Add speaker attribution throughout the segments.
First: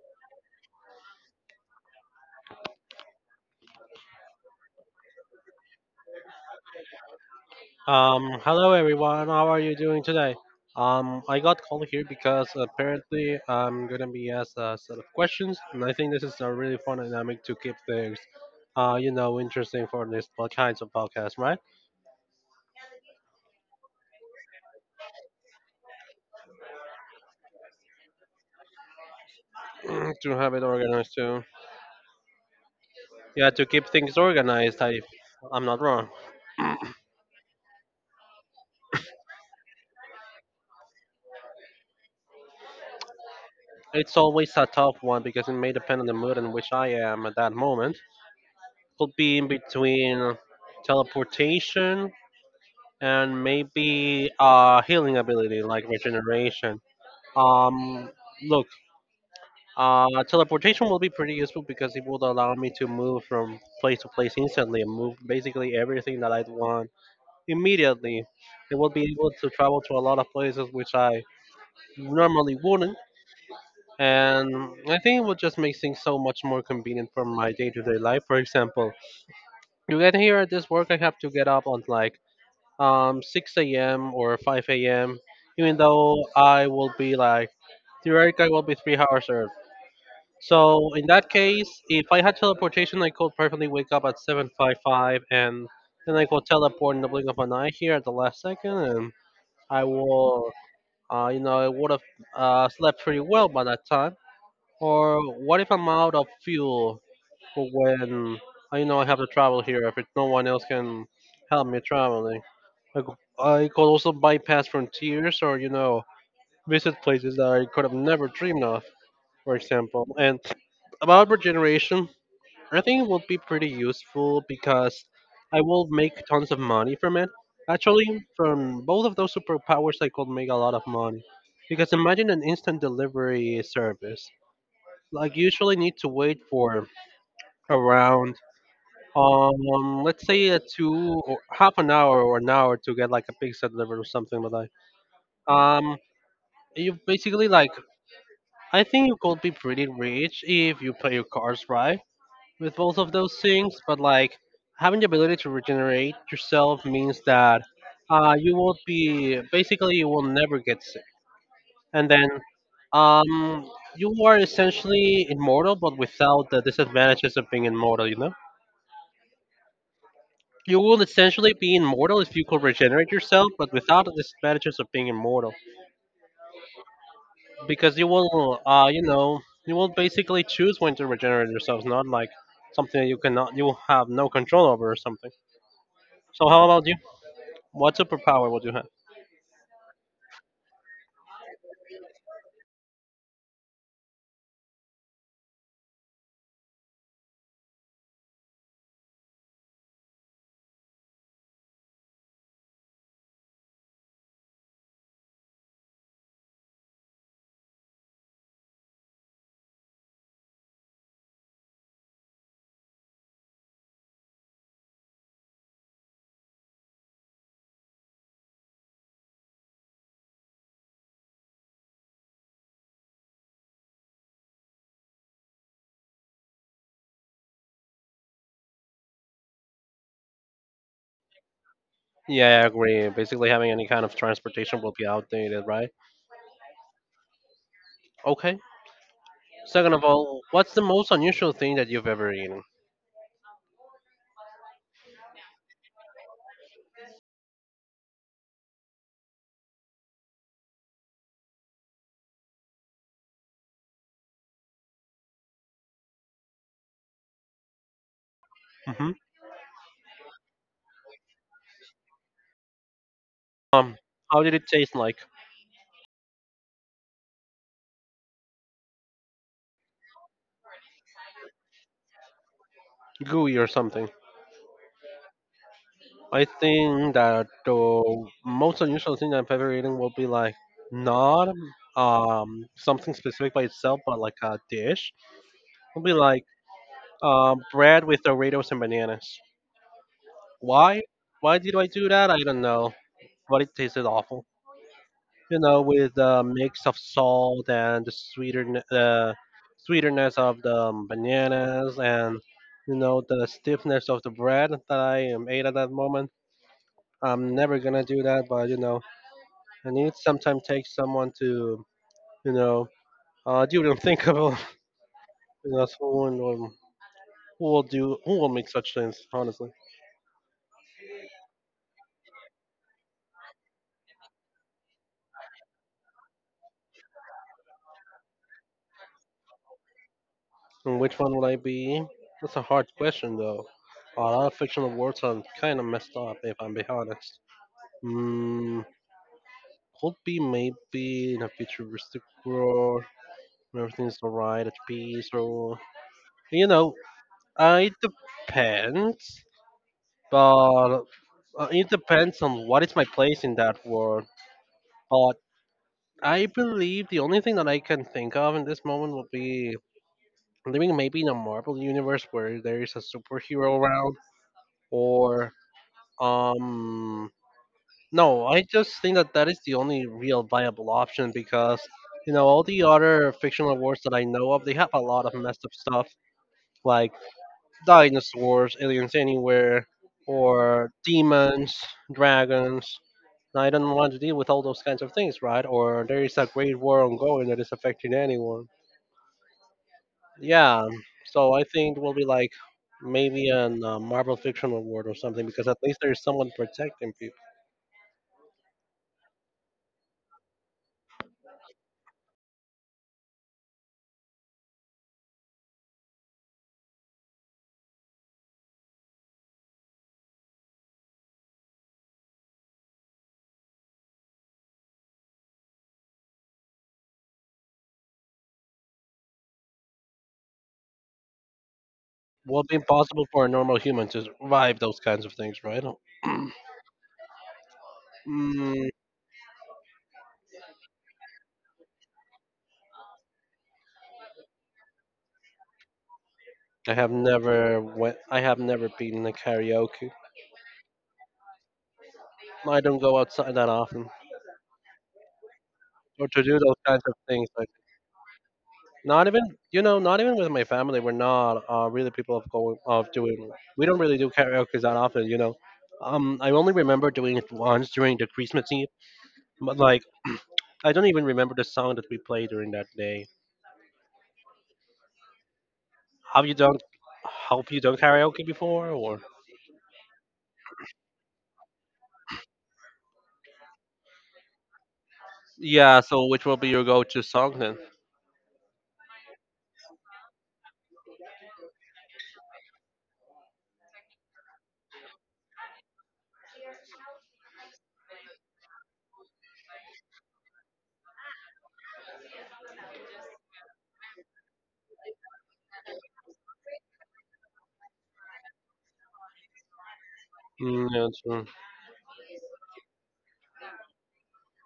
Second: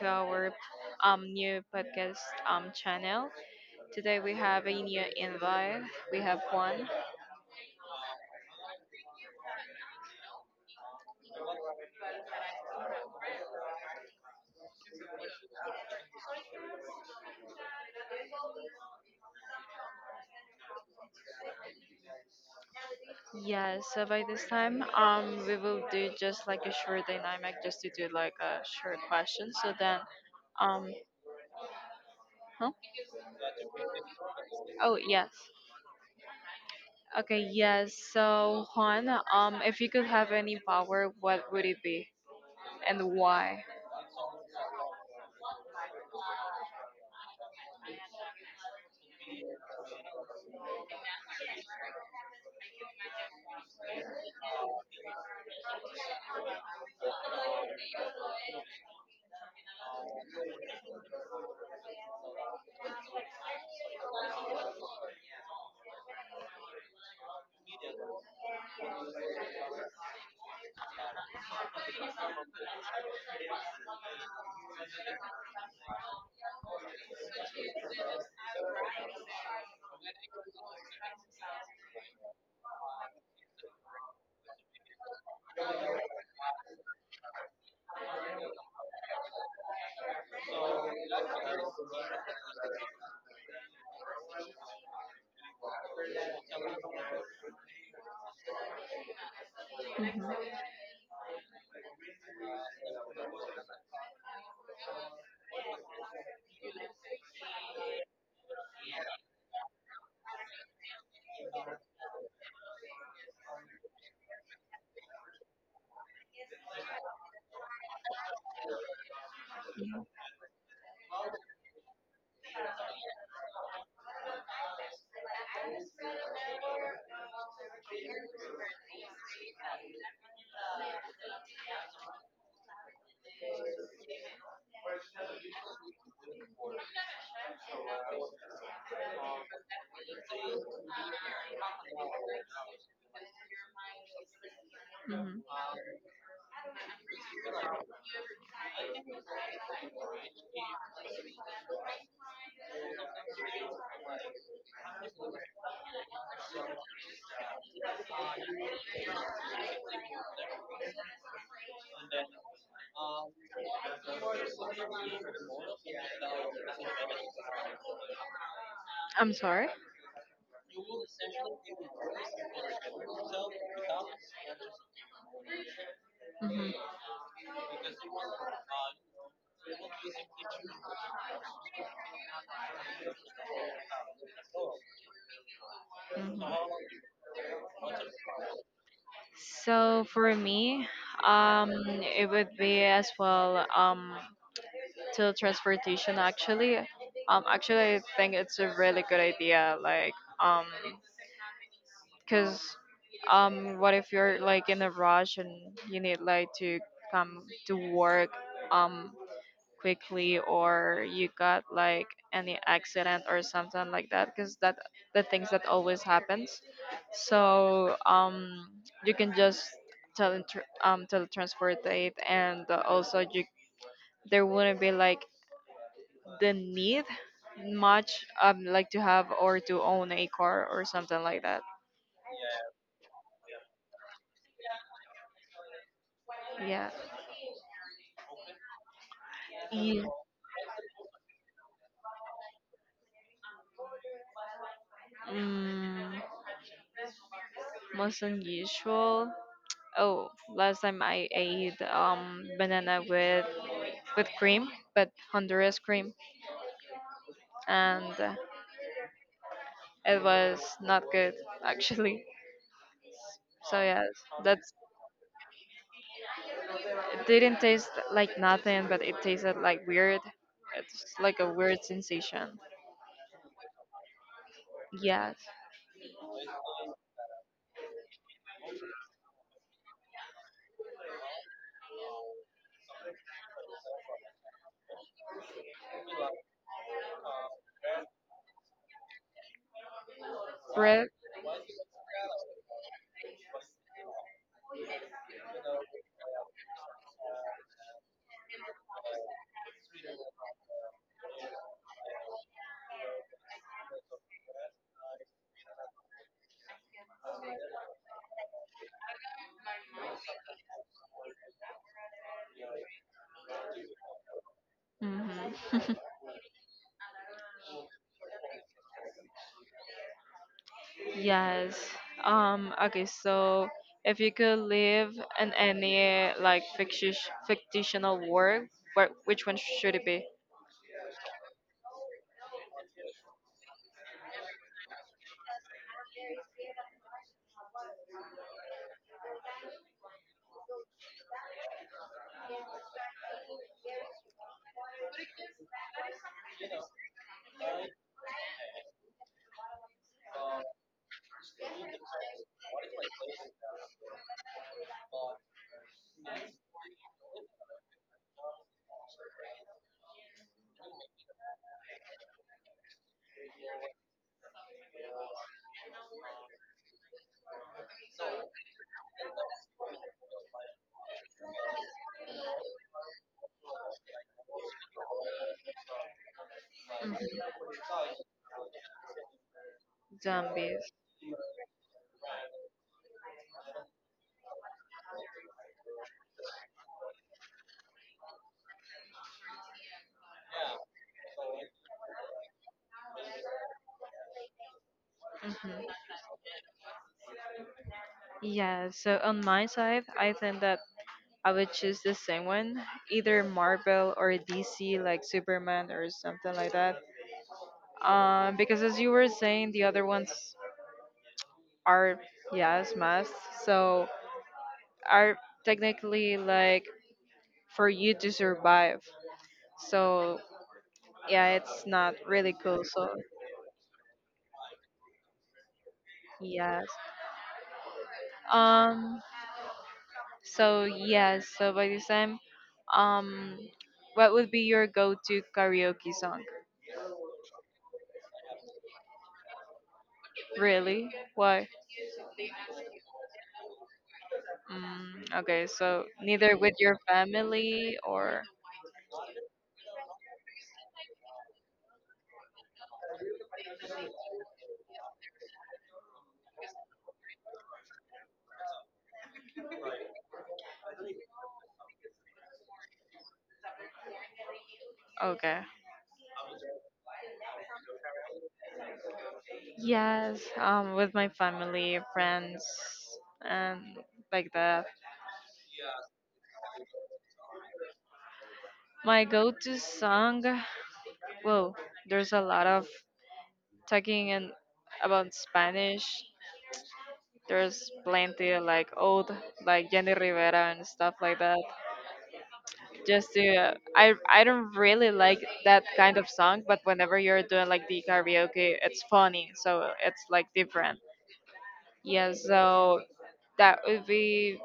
Speaker 1: to our new podcast channel. Today we have a new invite. We have one.
Speaker 2: Hello everyone. How are you doing today? I got called here because apparently I'm gonna be asked a set of questions, and I think this is a really fun dynamic to keep things, interesting for this kinds of podcast, right?
Speaker 1: Yeah, so by this time we will do just like a short dynamic just to do like a short question. So then
Speaker 2: To have it
Speaker 1: um
Speaker 2: organized too.
Speaker 1: huh?
Speaker 2: Yeah, to keep things organized.
Speaker 1: Oh
Speaker 2: I,
Speaker 1: yes.
Speaker 2: I'm not wrong.
Speaker 1: Okay, yes. So Juan, if you could have any power, what would it be and why?
Speaker 2: It's always a tough one because it may depend on the mood in which I am at that moment. Could be in between teleportation and maybe healing ability like regeneration. Um, look, teleportation will be pretty useful because it would allow me to move from place to place instantly and move basically everything that I want immediately. It will be able to travel to a lot of places which I normally wouldn't. And I think it would just make things so much more convenient for my day to day life. For example, you get here at this work, I have to get up on like 6 a.m. or 5 a.m. Even though I will be like theoretically I will be 3 hours early. So in that case, if I had teleportation, I could perfectly wake up at 7:55 and then I could teleport in the blink of an eye here at the last second, and I
Speaker 1: Hmm
Speaker 2: will, I would have slept pretty well by that time. Or what if I'm out of fuel for when I know I have to travel here if it, no one else can help me travel? I, I could also bypass frontiers or, you know, visit places that I could have never dreamed of, for example. And about regeneration, I think it would be pretty useful because I will make tons of money from it. Actually, from both of those superpowers, I could make a lot of money. Because imagine an instant delivery service. Like, you usually need to wait for around, let's say, a two or half an hour or an hour to get like a pizza delivered or something like
Speaker 1: hmm
Speaker 2: that. Um, you basically like I think you could be pretty rich if you play your cards right with both of those things. But like having the ability to regenerate yourself means that you won't be basically you will never get sick. And then um, you are essentially immortal, but without the disadvantages of being immortal. You know,
Speaker 1: I'm sorry.
Speaker 2: you will essentially be immortal if you could regenerate yourself, but without the disadvantages of being immortal.
Speaker 1: Hmm
Speaker 2: Because you will basically choose when to regenerate yourselves, not like something that you have no control over, or something.
Speaker 1: hmm
Speaker 2: So how about you? What superpower would you have?
Speaker 1: So for me, um, it would be as well, to transportation. Actually, I think it's a really good idea. Like, um, cause, what if you're like in a rush and you need like to come to work, um, quickly, or you got like any accident or something like that, because that the things that always happens. So you can just teletransport it, and also you, there wouldn't be like the need much like to have or to own a car or something like that,
Speaker 2: Yeah, I agree. Basically having any kind of transportation will be outdated, right?
Speaker 1: yeah.
Speaker 2: Okay, second of
Speaker 1: Ye-
Speaker 2: all, what's the most unusual thing that you've ever eaten?
Speaker 1: mm, Most unusual. Oh, last time I ate banana with cream, but Honduras cream, and
Speaker 2: Hmm.
Speaker 1: it was not good actually. So
Speaker 2: um
Speaker 1: yes,
Speaker 2: how did it
Speaker 1: that's
Speaker 2: taste like?
Speaker 1: it didn't taste like nothing, but it tasted like weird. It's like a weird sensation.
Speaker 2: Gooey or something?
Speaker 1: Yes,
Speaker 2: I think that the most unusual thing that I've ever eaten will be like not something specific by itself, but like a dish. It'll be like bread with Doritos and bananas. Why?
Speaker 1: bread.
Speaker 2: Why did I do that? I don't know, but it tasted awful. You know, with the mix of salt and the sweeter the sweeterness of the bananas and you know the stiffness of the bread that I ate at that moment. I'm never gonna do that, but you know. And it sometimes takes someone to you know you don't think of you
Speaker 1: Hmm
Speaker 2: know someone will, who will do who will make such things, honestly.
Speaker 1: Yes. Okay. So if you could live in any like fictitious fictional world, what which one should it be?
Speaker 2: And which one would I be? That's a hard question though. A lot of fictional worlds are kind of messed up, if I'm being honest. mm, could be maybe in a futuristic world when everything's alright at peace, or you know it depends. But it depends on what is my place in that world, but. I believe the only thing that I can think of in this moment would be living maybe in a Marvel universe where there is a superhero around, or um, no, I just think that that is the only real viable option because you know all the other fictional wars that I know of, they have a lot of messed up stuff like
Speaker 1: Hmm
Speaker 2: dinosaurs, aliens anywhere, or
Speaker 1: Zombies.
Speaker 2: demons, dragons. And I don't want to deal with all those kinds of things, right? Or there is a great war ongoing that is affecting anyone. Yeah, so I think it will be like maybe an Marvel Fiction Award or something because at least
Speaker 1: Hmm
Speaker 2: there's someone protecting people.
Speaker 1: Yeah, so on my side, I think that I would choose the same one, either Marvel or DC, like Superman or something like that. Because as you were saying, the other ones are, yes, must, so are technically like for you to survive. So yeah, it's not really
Speaker 2: Will be
Speaker 1: cool. So
Speaker 2: impossible for a normal human to survive those kinds of things, right? Oh,
Speaker 1: yes.
Speaker 2: Mm,
Speaker 1: Um. So yes. So by this time, um, what would be your go-to karaoke song?
Speaker 2: I have never went. I have never been in a karaoke.
Speaker 1: Really? Why?
Speaker 2: I don't go outside that often
Speaker 1: Mm, okay, so
Speaker 2: or to do
Speaker 1: neither with
Speaker 2: those
Speaker 1: your
Speaker 2: kinds of things. Like
Speaker 1: family or.
Speaker 2: not even, you know, not even with my family. We're not really people of going of doing. We don't really do karaoke that often. You know, I only remember doing it once during the Christmas Eve. But like I don't even remember the song that we played during that day.
Speaker 1: Okay.
Speaker 2: Have you done, have you done karaoke before, or?
Speaker 1: Yes, with my family, friends, and like that.
Speaker 2: Yeah, so which will be your go-to song then?
Speaker 1: My go-to song. Well, there's a lot of talking and about Spanish. There's plenty like old, like Jenny Rivera and stuff like that. Just to, I don't really like that kind of song, but whenever you're doing like the karaoke, it's funny, so it's like
Speaker 2: Mm,
Speaker 1: different.
Speaker 2: yeah, true.
Speaker 1: Yeah, so that would be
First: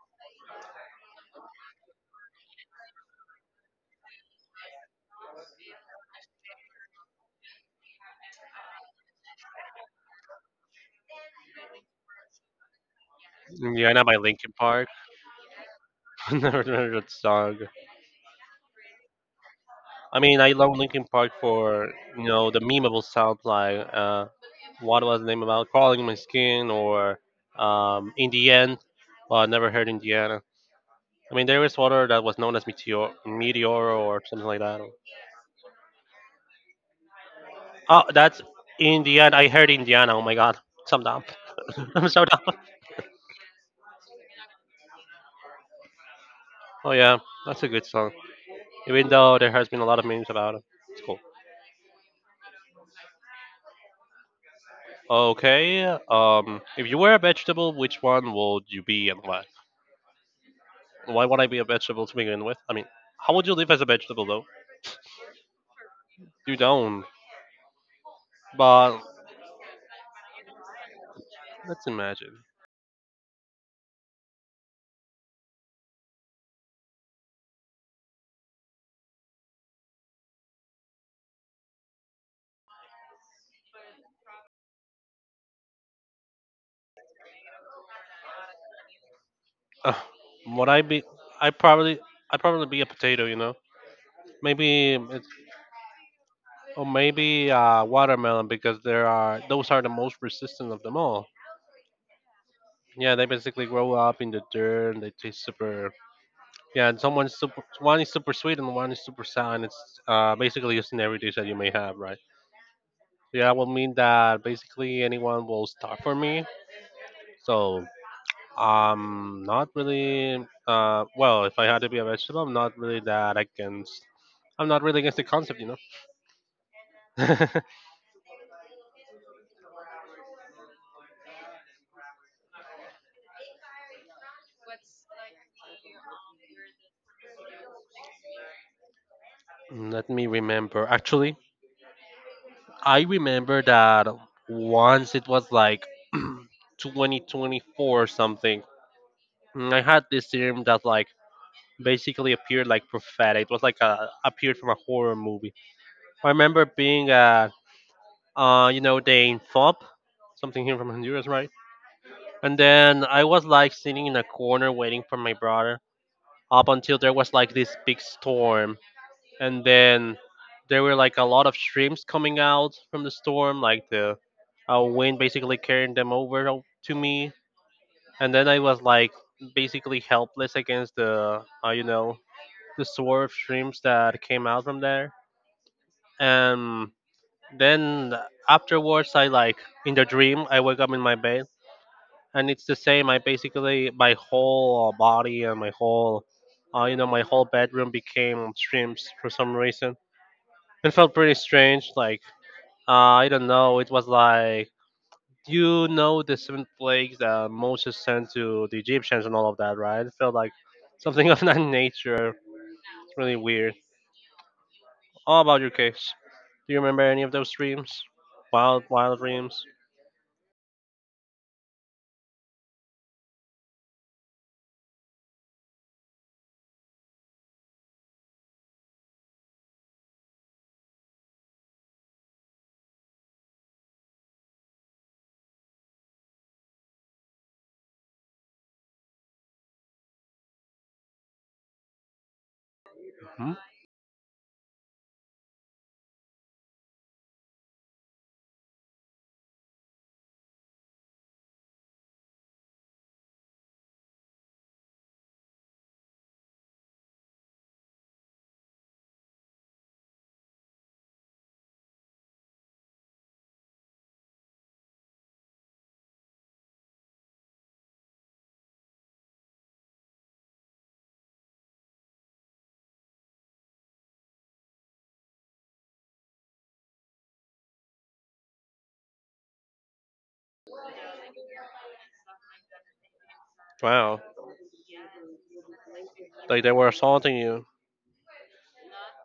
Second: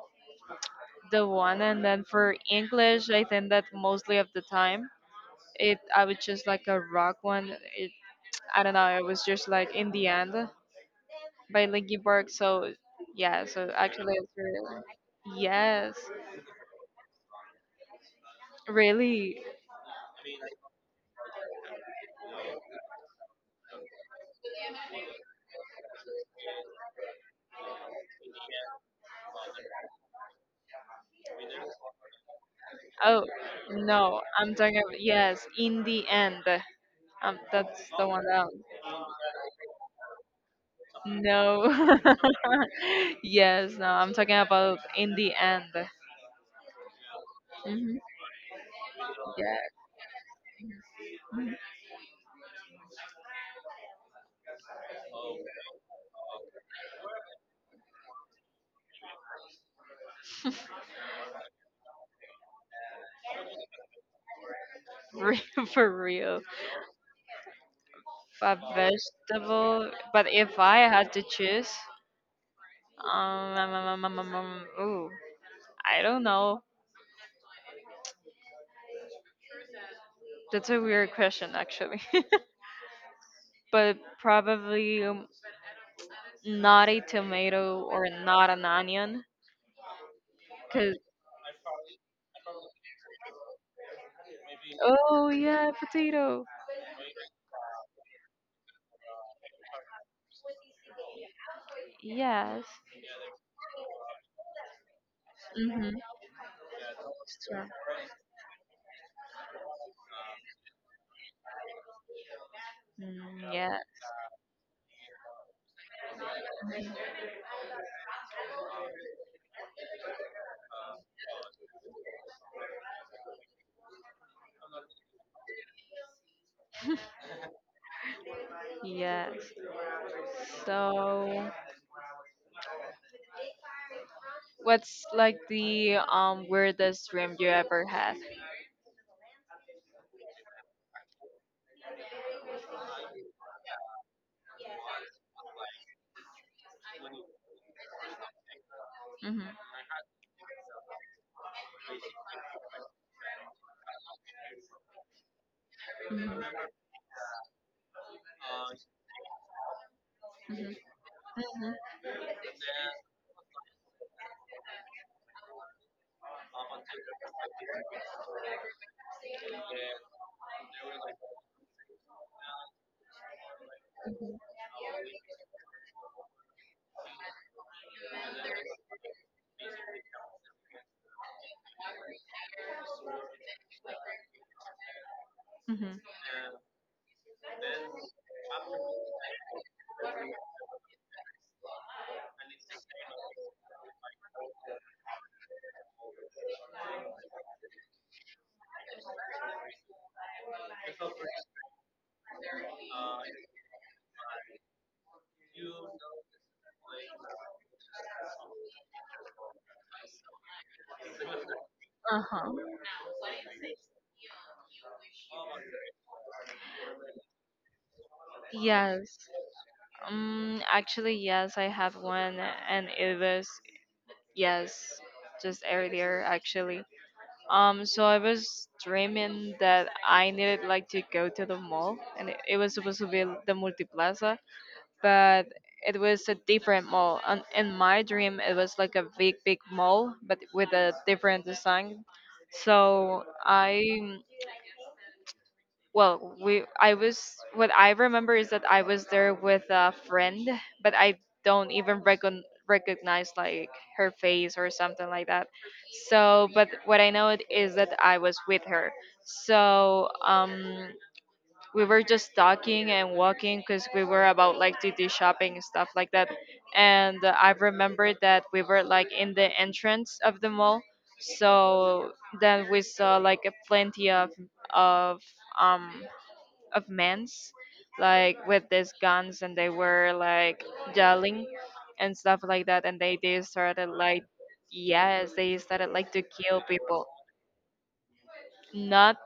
Speaker 1: the one, and then for English, I think that mostly of the time it, I would just like a rock one. It, I don't know, it was just like In the End by Linkin Park. So yeah, so
Speaker 2: Indiana
Speaker 1: actually
Speaker 2: by
Speaker 1: it's
Speaker 2: Linkin
Speaker 1: really,
Speaker 2: Park.
Speaker 1: yes,
Speaker 2: Never heard that song.
Speaker 1: really.
Speaker 2: I mean, I love Linkin Park for you know the memeable sound like what was the name about crawling in my skin or in the end. Well, I never heard Indiana. I mean, there is water that was known as
Speaker 1: Oh
Speaker 2: Meteor
Speaker 1: no,
Speaker 2: or something
Speaker 1: I'm
Speaker 2: like
Speaker 1: talking
Speaker 2: that.
Speaker 1: about yes, In the End. That's
Speaker 2: Oh,
Speaker 1: the one
Speaker 2: that's
Speaker 1: that.
Speaker 2: Indiana. I heard Indiana. Oh my god. So dumb.
Speaker 1: No.
Speaker 2: I'm so dumb.
Speaker 1: Yes, no. I'm talking about In the End.
Speaker 2: Oh yeah, that's a good
Speaker 1: Hmm
Speaker 2: song. Even though there
Speaker 1: Yeah,
Speaker 2: has been a lot of memes about it. It's cool. Okay. If you were a vegetable, which one would you be and why? Why would I be a vegetable to begin with? I mean, how would you live as a vegetable though?
Speaker 1: for real.
Speaker 2: You don't.
Speaker 1: A
Speaker 2: But
Speaker 1: vegetable. But if I had to choose,
Speaker 2: let's imagine.
Speaker 1: um, um, um, um, um, um, um, ooh, I don't know. That's a weird question, actually. But probably, not a tomato or not an onion.
Speaker 2: Uh, would I
Speaker 1: Cause,
Speaker 2: be? I probably. I probably be a potato. You know. Maybe it's,
Speaker 1: oh yeah, potato.
Speaker 2: or maybe watermelon because there are those are the most resistant of them all.
Speaker 1: Yes.
Speaker 2: Yeah, they basically grow up in the dirt and they taste super.
Speaker 1: Mhm.
Speaker 2: Yeah, and someone's super.
Speaker 1: Sure.
Speaker 2: One is super sweet and one is super sour, and it's basically just in every dish that you may have, right? Yeah,
Speaker 1: Mm,
Speaker 2: will
Speaker 1: yeah.
Speaker 2: mean that basically anyone will stop for me. So not really. Well, if I had to be a vegetable, I'm not really that against. I'm not really against the concept, you know.
Speaker 1: Yes. So, what's like the weirdest dream you ever had?
Speaker 2: Let me remember. Actually, I remember that once it was like 2024 or something.
Speaker 1: Mhm.
Speaker 2: I had this dream that like basically appeared like prophetic. It was like a appeared from a horror movie. I
Speaker 1: Mhm.
Speaker 2: remember being they in FOB, something
Speaker 1: Mhm.
Speaker 2: here from Honduras, right?
Speaker 1: Mhm.
Speaker 2: And then I was like sitting in a corner waiting for my brother up until there was like this big storm, and then there were like a lot of streams coming out from the storm, like the wind basically carrying them over to me, and then I was like basically helpless against the the sort of streams that came out from there.
Speaker 1: Mhm.
Speaker 2: And then afterwards, I like in the dream, I wake up in my bed, and it's the same. I basically my whole body and my whole, my whole bedroom became streams for some reason. It felt pretty strange. Like uh, I don't know. It was like you know the seven plagues that Moses sent to the Egyptians and all of that, right? It felt like something of that nature.
Speaker 1: Uh-huh.
Speaker 2: It's really weird. All about your case. Do you remember any of those dreams? Wild,
Speaker 1: Yes.
Speaker 2: wild dreams.
Speaker 1: Actually, yes, I have one, and it was, yes, just earlier actually. So I was dreaming that I needed like to go to the mall, and it was supposed to be the Multiplaza, but it was a different mall. And in my dream, it was like a big, big mall, but with a different design. So
Speaker 2: Hmm?
Speaker 1: I was, what I remember is that I was there with a friend, but I don't even recognize like her face or something like that. So, but what I know it is that I was with her. So, we were just talking and walking because we were about like to do shopping and stuff like that. And I remembered that we were like in the entrance of the mall, so then we saw like a plenty of of um men's like with these guns, and they were like yelling and stuff like that, and they started
Speaker 2: Wow.
Speaker 1: like, yes, they started like to kill
Speaker 2: Like they were
Speaker 1: people.
Speaker 2: assaulting you,
Speaker 1: Not,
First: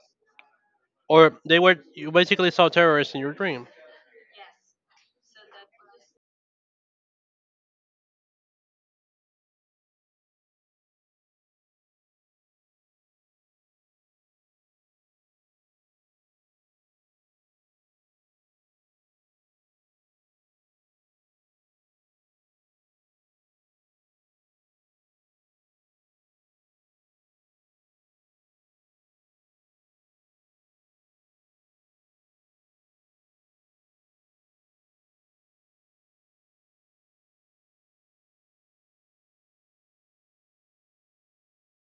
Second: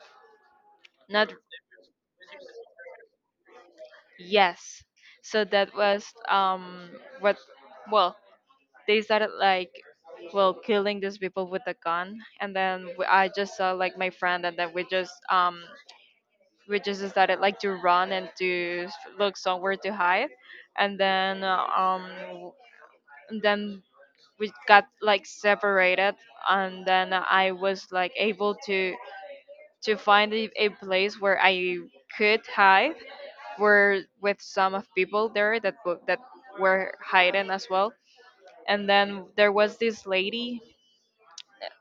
Speaker 1: not,
Speaker 2: or they were you basically saw terrorists in your dream,
Speaker 1: yes. So that was what well, they started like, well, killing these people with a gun, and then I just saw like my friend, and then we just started like to run and to look somewhere to hide, and then and then we got like separated, and then I was like able to find a place where I could hide, were with some of people there that that were hiding as well. And then there was this lady,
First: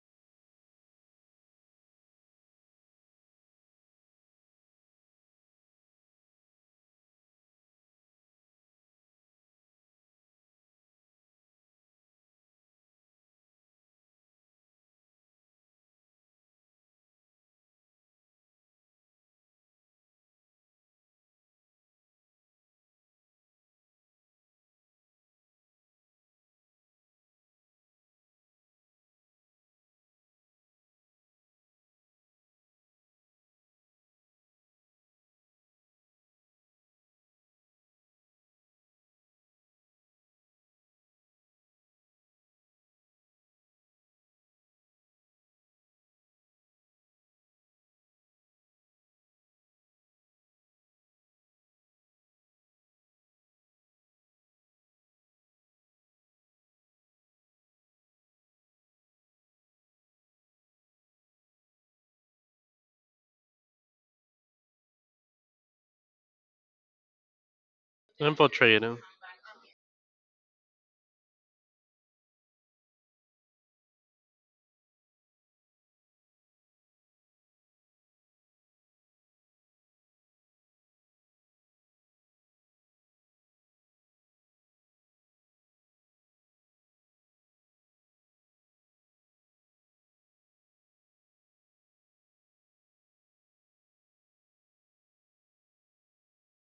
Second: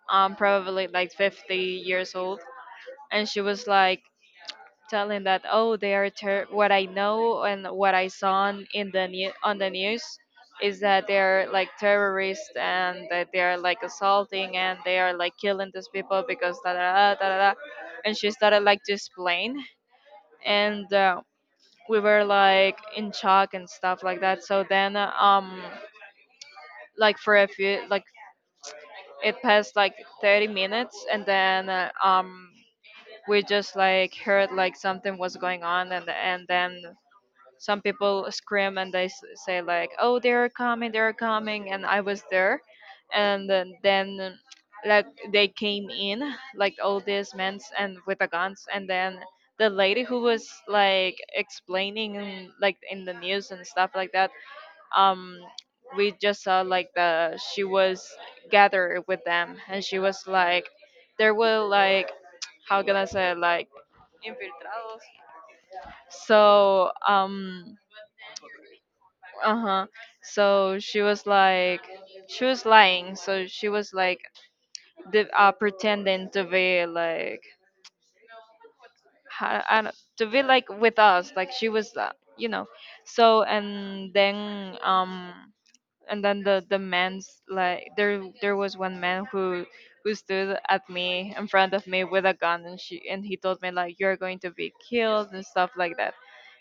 Speaker 1: probably like 50 years old, and she was like telling that, oh, they are what I know and what I saw on, in the new on the news is that they are like terrorists, and that they are like assaulting, and they are like killing these people because da da da da da. Da." And she started like to explain. And, uh, we were like in shock and stuff like that. So then, like for a few, like it passed like 30 minutes, and then we just like heard like something was going on, and then some people scream and they say like, "Oh, they're coming," and I was there, and then like they came in, like all these men and with the guns, and then the lady who was like explaining like in the news and stuff like that, um, we just saw like, the she was gathered with them, and she was like, there were like, how can I say it, like infiltrados. So
Speaker 2: infiltrating,
Speaker 1: uh-huh, so she was like she was lying, so she was like pretending to be like, I don't, to be like with us, like she was, you know. So and then the man's like, there, was one man who stood at me in front of me with a gun, and she and he told me like, you're going to be killed and stuff like that.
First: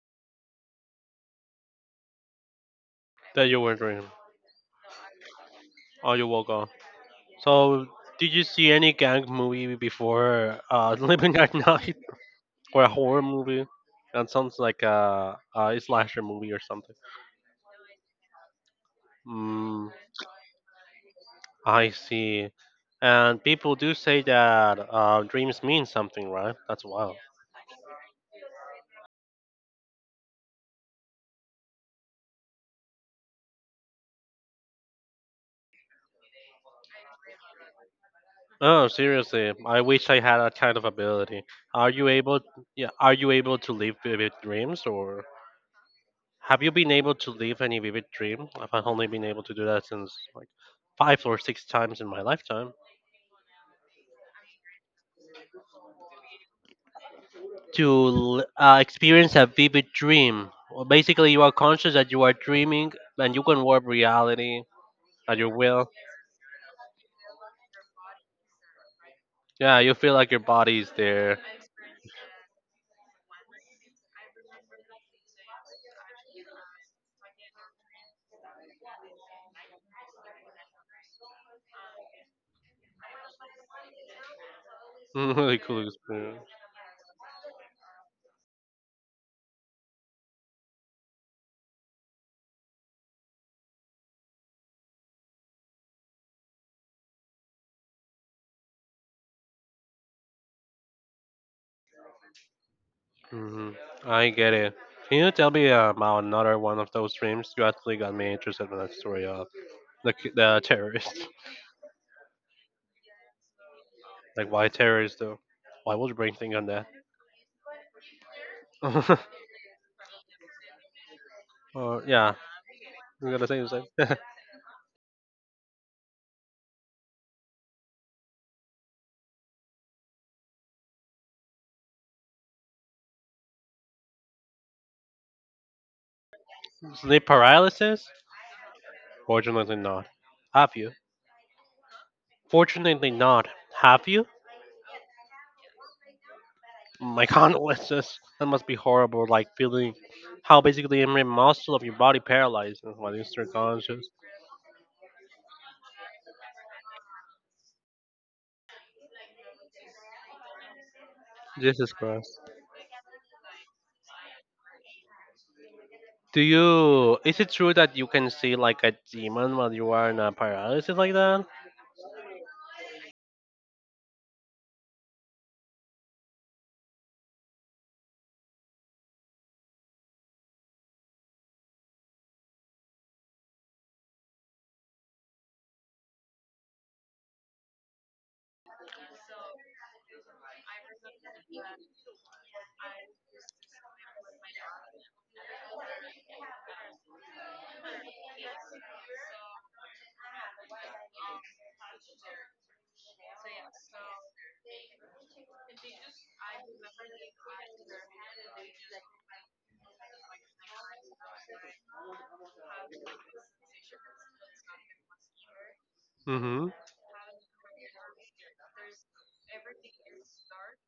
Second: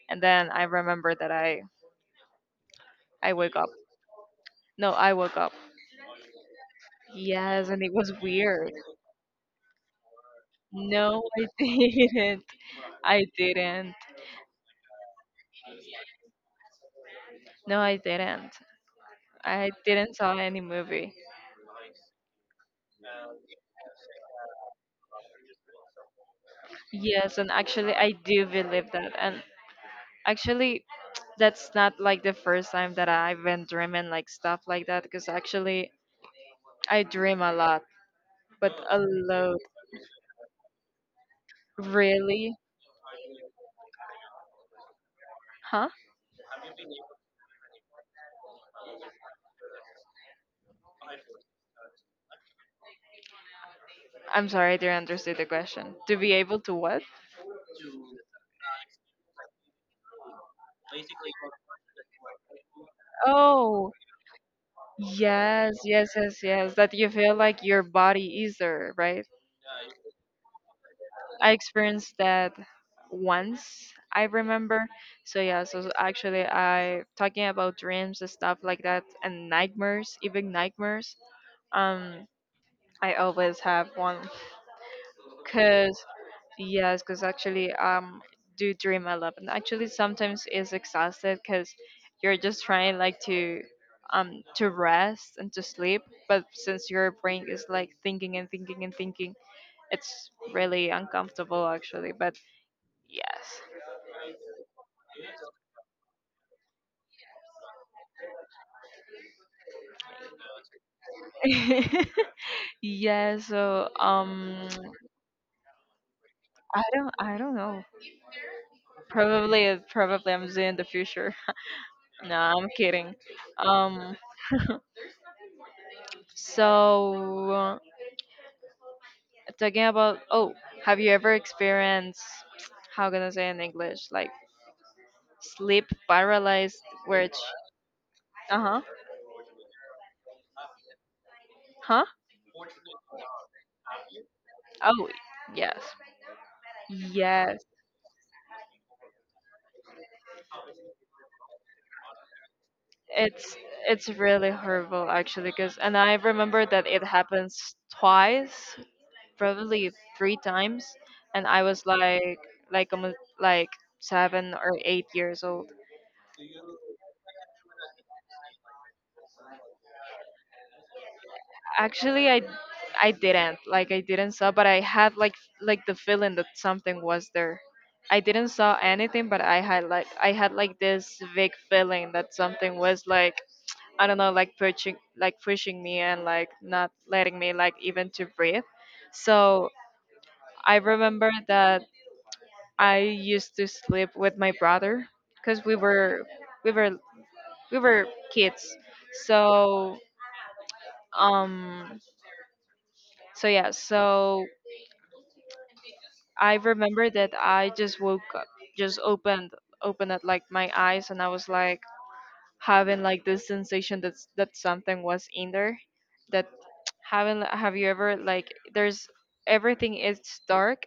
Speaker 1: And then I remember that I
Speaker 2: that
Speaker 1: wake
Speaker 2: you
Speaker 1: up
Speaker 2: were dreaming.
Speaker 1: no I woke up.
Speaker 2: Oh, you woke up.
Speaker 1: Yes, and
Speaker 2: So,
Speaker 1: it was
Speaker 2: did you
Speaker 1: weird.
Speaker 2: see any gang movie before
Speaker 1: No,
Speaker 2: Living
Speaker 1: I
Speaker 2: at Night,
Speaker 1: didn't.
Speaker 2: or a horror
Speaker 1: I
Speaker 2: movie?
Speaker 1: didn't.
Speaker 2: That sounds like a slasher movie or something.
Speaker 1: No, I didn't. I
Speaker 2: Mm,
Speaker 1: didn't saw any movie.
Speaker 2: I see. And people do say that dreams mean something, right? That's wild.
Speaker 1: Yes, and actually, I do believe that. And actually, that's not like the first time that I've been dreaming like stuff like that. Because actually, I dream a lot, but
Speaker 2: Oh,
Speaker 1: a
Speaker 2: seriously,
Speaker 1: lot.
Speaker 2: I wish I had that kind of ability. Are you able?
Speaker 1: Really?
Speaker 2: Yeah, are you able to live vivid dreams, or
Speaker 1: Huh?
Speaker 2: have you been able to live any vivid dream? I've only been able to do that since like five or six times in my lifetime.
Speaker 1: I'm sorry, I didn't understand the question. To be able to what?
Speaker 2: To experience a vivid dream, well, basically, you are conscious that you are dreaming, and you can warp
Speaker 1: Oh,
Speaker 2: reality at your
Speaker 1: yes,
Speaker 2: will.
Speaker 1: yes, yes, yes. That you feel like your body is there, right?
Speaker 2: Yeah, you feel like your body is there.
Speaker 1: I experienced that once I remember. So yeah, so actually I talking about dreams and stuff like that and nightmares, even nightmares. Um I always have one,
Speaker 2: Really cool
Speaker 1: cuz
Speaker 2: experience.
Speaker 1: yes, cuz actually do dream a lot. And actually sometimes it's exhausted cuz you're just trying like um to rest and to sleep, but since your brain is like thinking and thinking and thinking, it's really uncomfortable actually, but yes.
Speaker 2: Hmm. I get it. Can you tell me about another one of those dreams? You actually got me interested in that story of the terrorist.
Speaker 1: Yeah, so
Speaker 2: Like why terrorist though? Why would you bring things on
Speaker 1: I
Speaker 2: that?
Speaker 1: don't I don't know. Probably I'm doing in the future.
Speaker 2: or yeah,
Speaker 1: No, I'm kidding.
Speaker 2: I'm gonna say the
Speaker 1: Um,
Speaker 2: same.
Speaker 1: so talking about, oh, have you ever experienced how can I say in English? Like sleep paralyzed,
Speaker 2: Sleep
Speaker 1: which,
Speaker 2: paralysis?
Speaker 1: uh-huh.
Speaker 2: Fortunately not. Have you?
Speaker 1: Huh?
Speaker 2: Fortunately not. Have you?
Speaker 1: Oh, yes.
Speaker 2: My
Speaker 1: Yes.
Speaker 2: condolences. That must be horrible. Like feeling how basically every muscle of your body paralyzed while you're still
Speaker 1: It's it's
Speaker 2: conscious.
Speaker 1: really horrible actually, because and I remember that it happens twice, probably three times, and I was
Speaker 2: Jesus
Speaker 1: like
Speaker 2: Christ.
Speaker 1: like almost like 7 or 8 years old.
Speaker 2: Do you? Is it true that you can see like a demon while you are in a paralysis like that?
Speaker 1: Actually, I didn't like I didn't saw, but I had like the feeling that something was there. I didn't saw anything, but I had like this vague feeling that something was like, I don't know, like pushing, like pushing me, and like not letting me like even to breathe. So I remember that I used to sleep with my brother because we were we were kids. So um so yeah, so I remember that I just woke up, just opened up like my eyes, and I was like having like this sensation that something was in there. That
Speaker 2: Mm-hmm.
Speaker 1: having, have you ever like, there's everything is dark,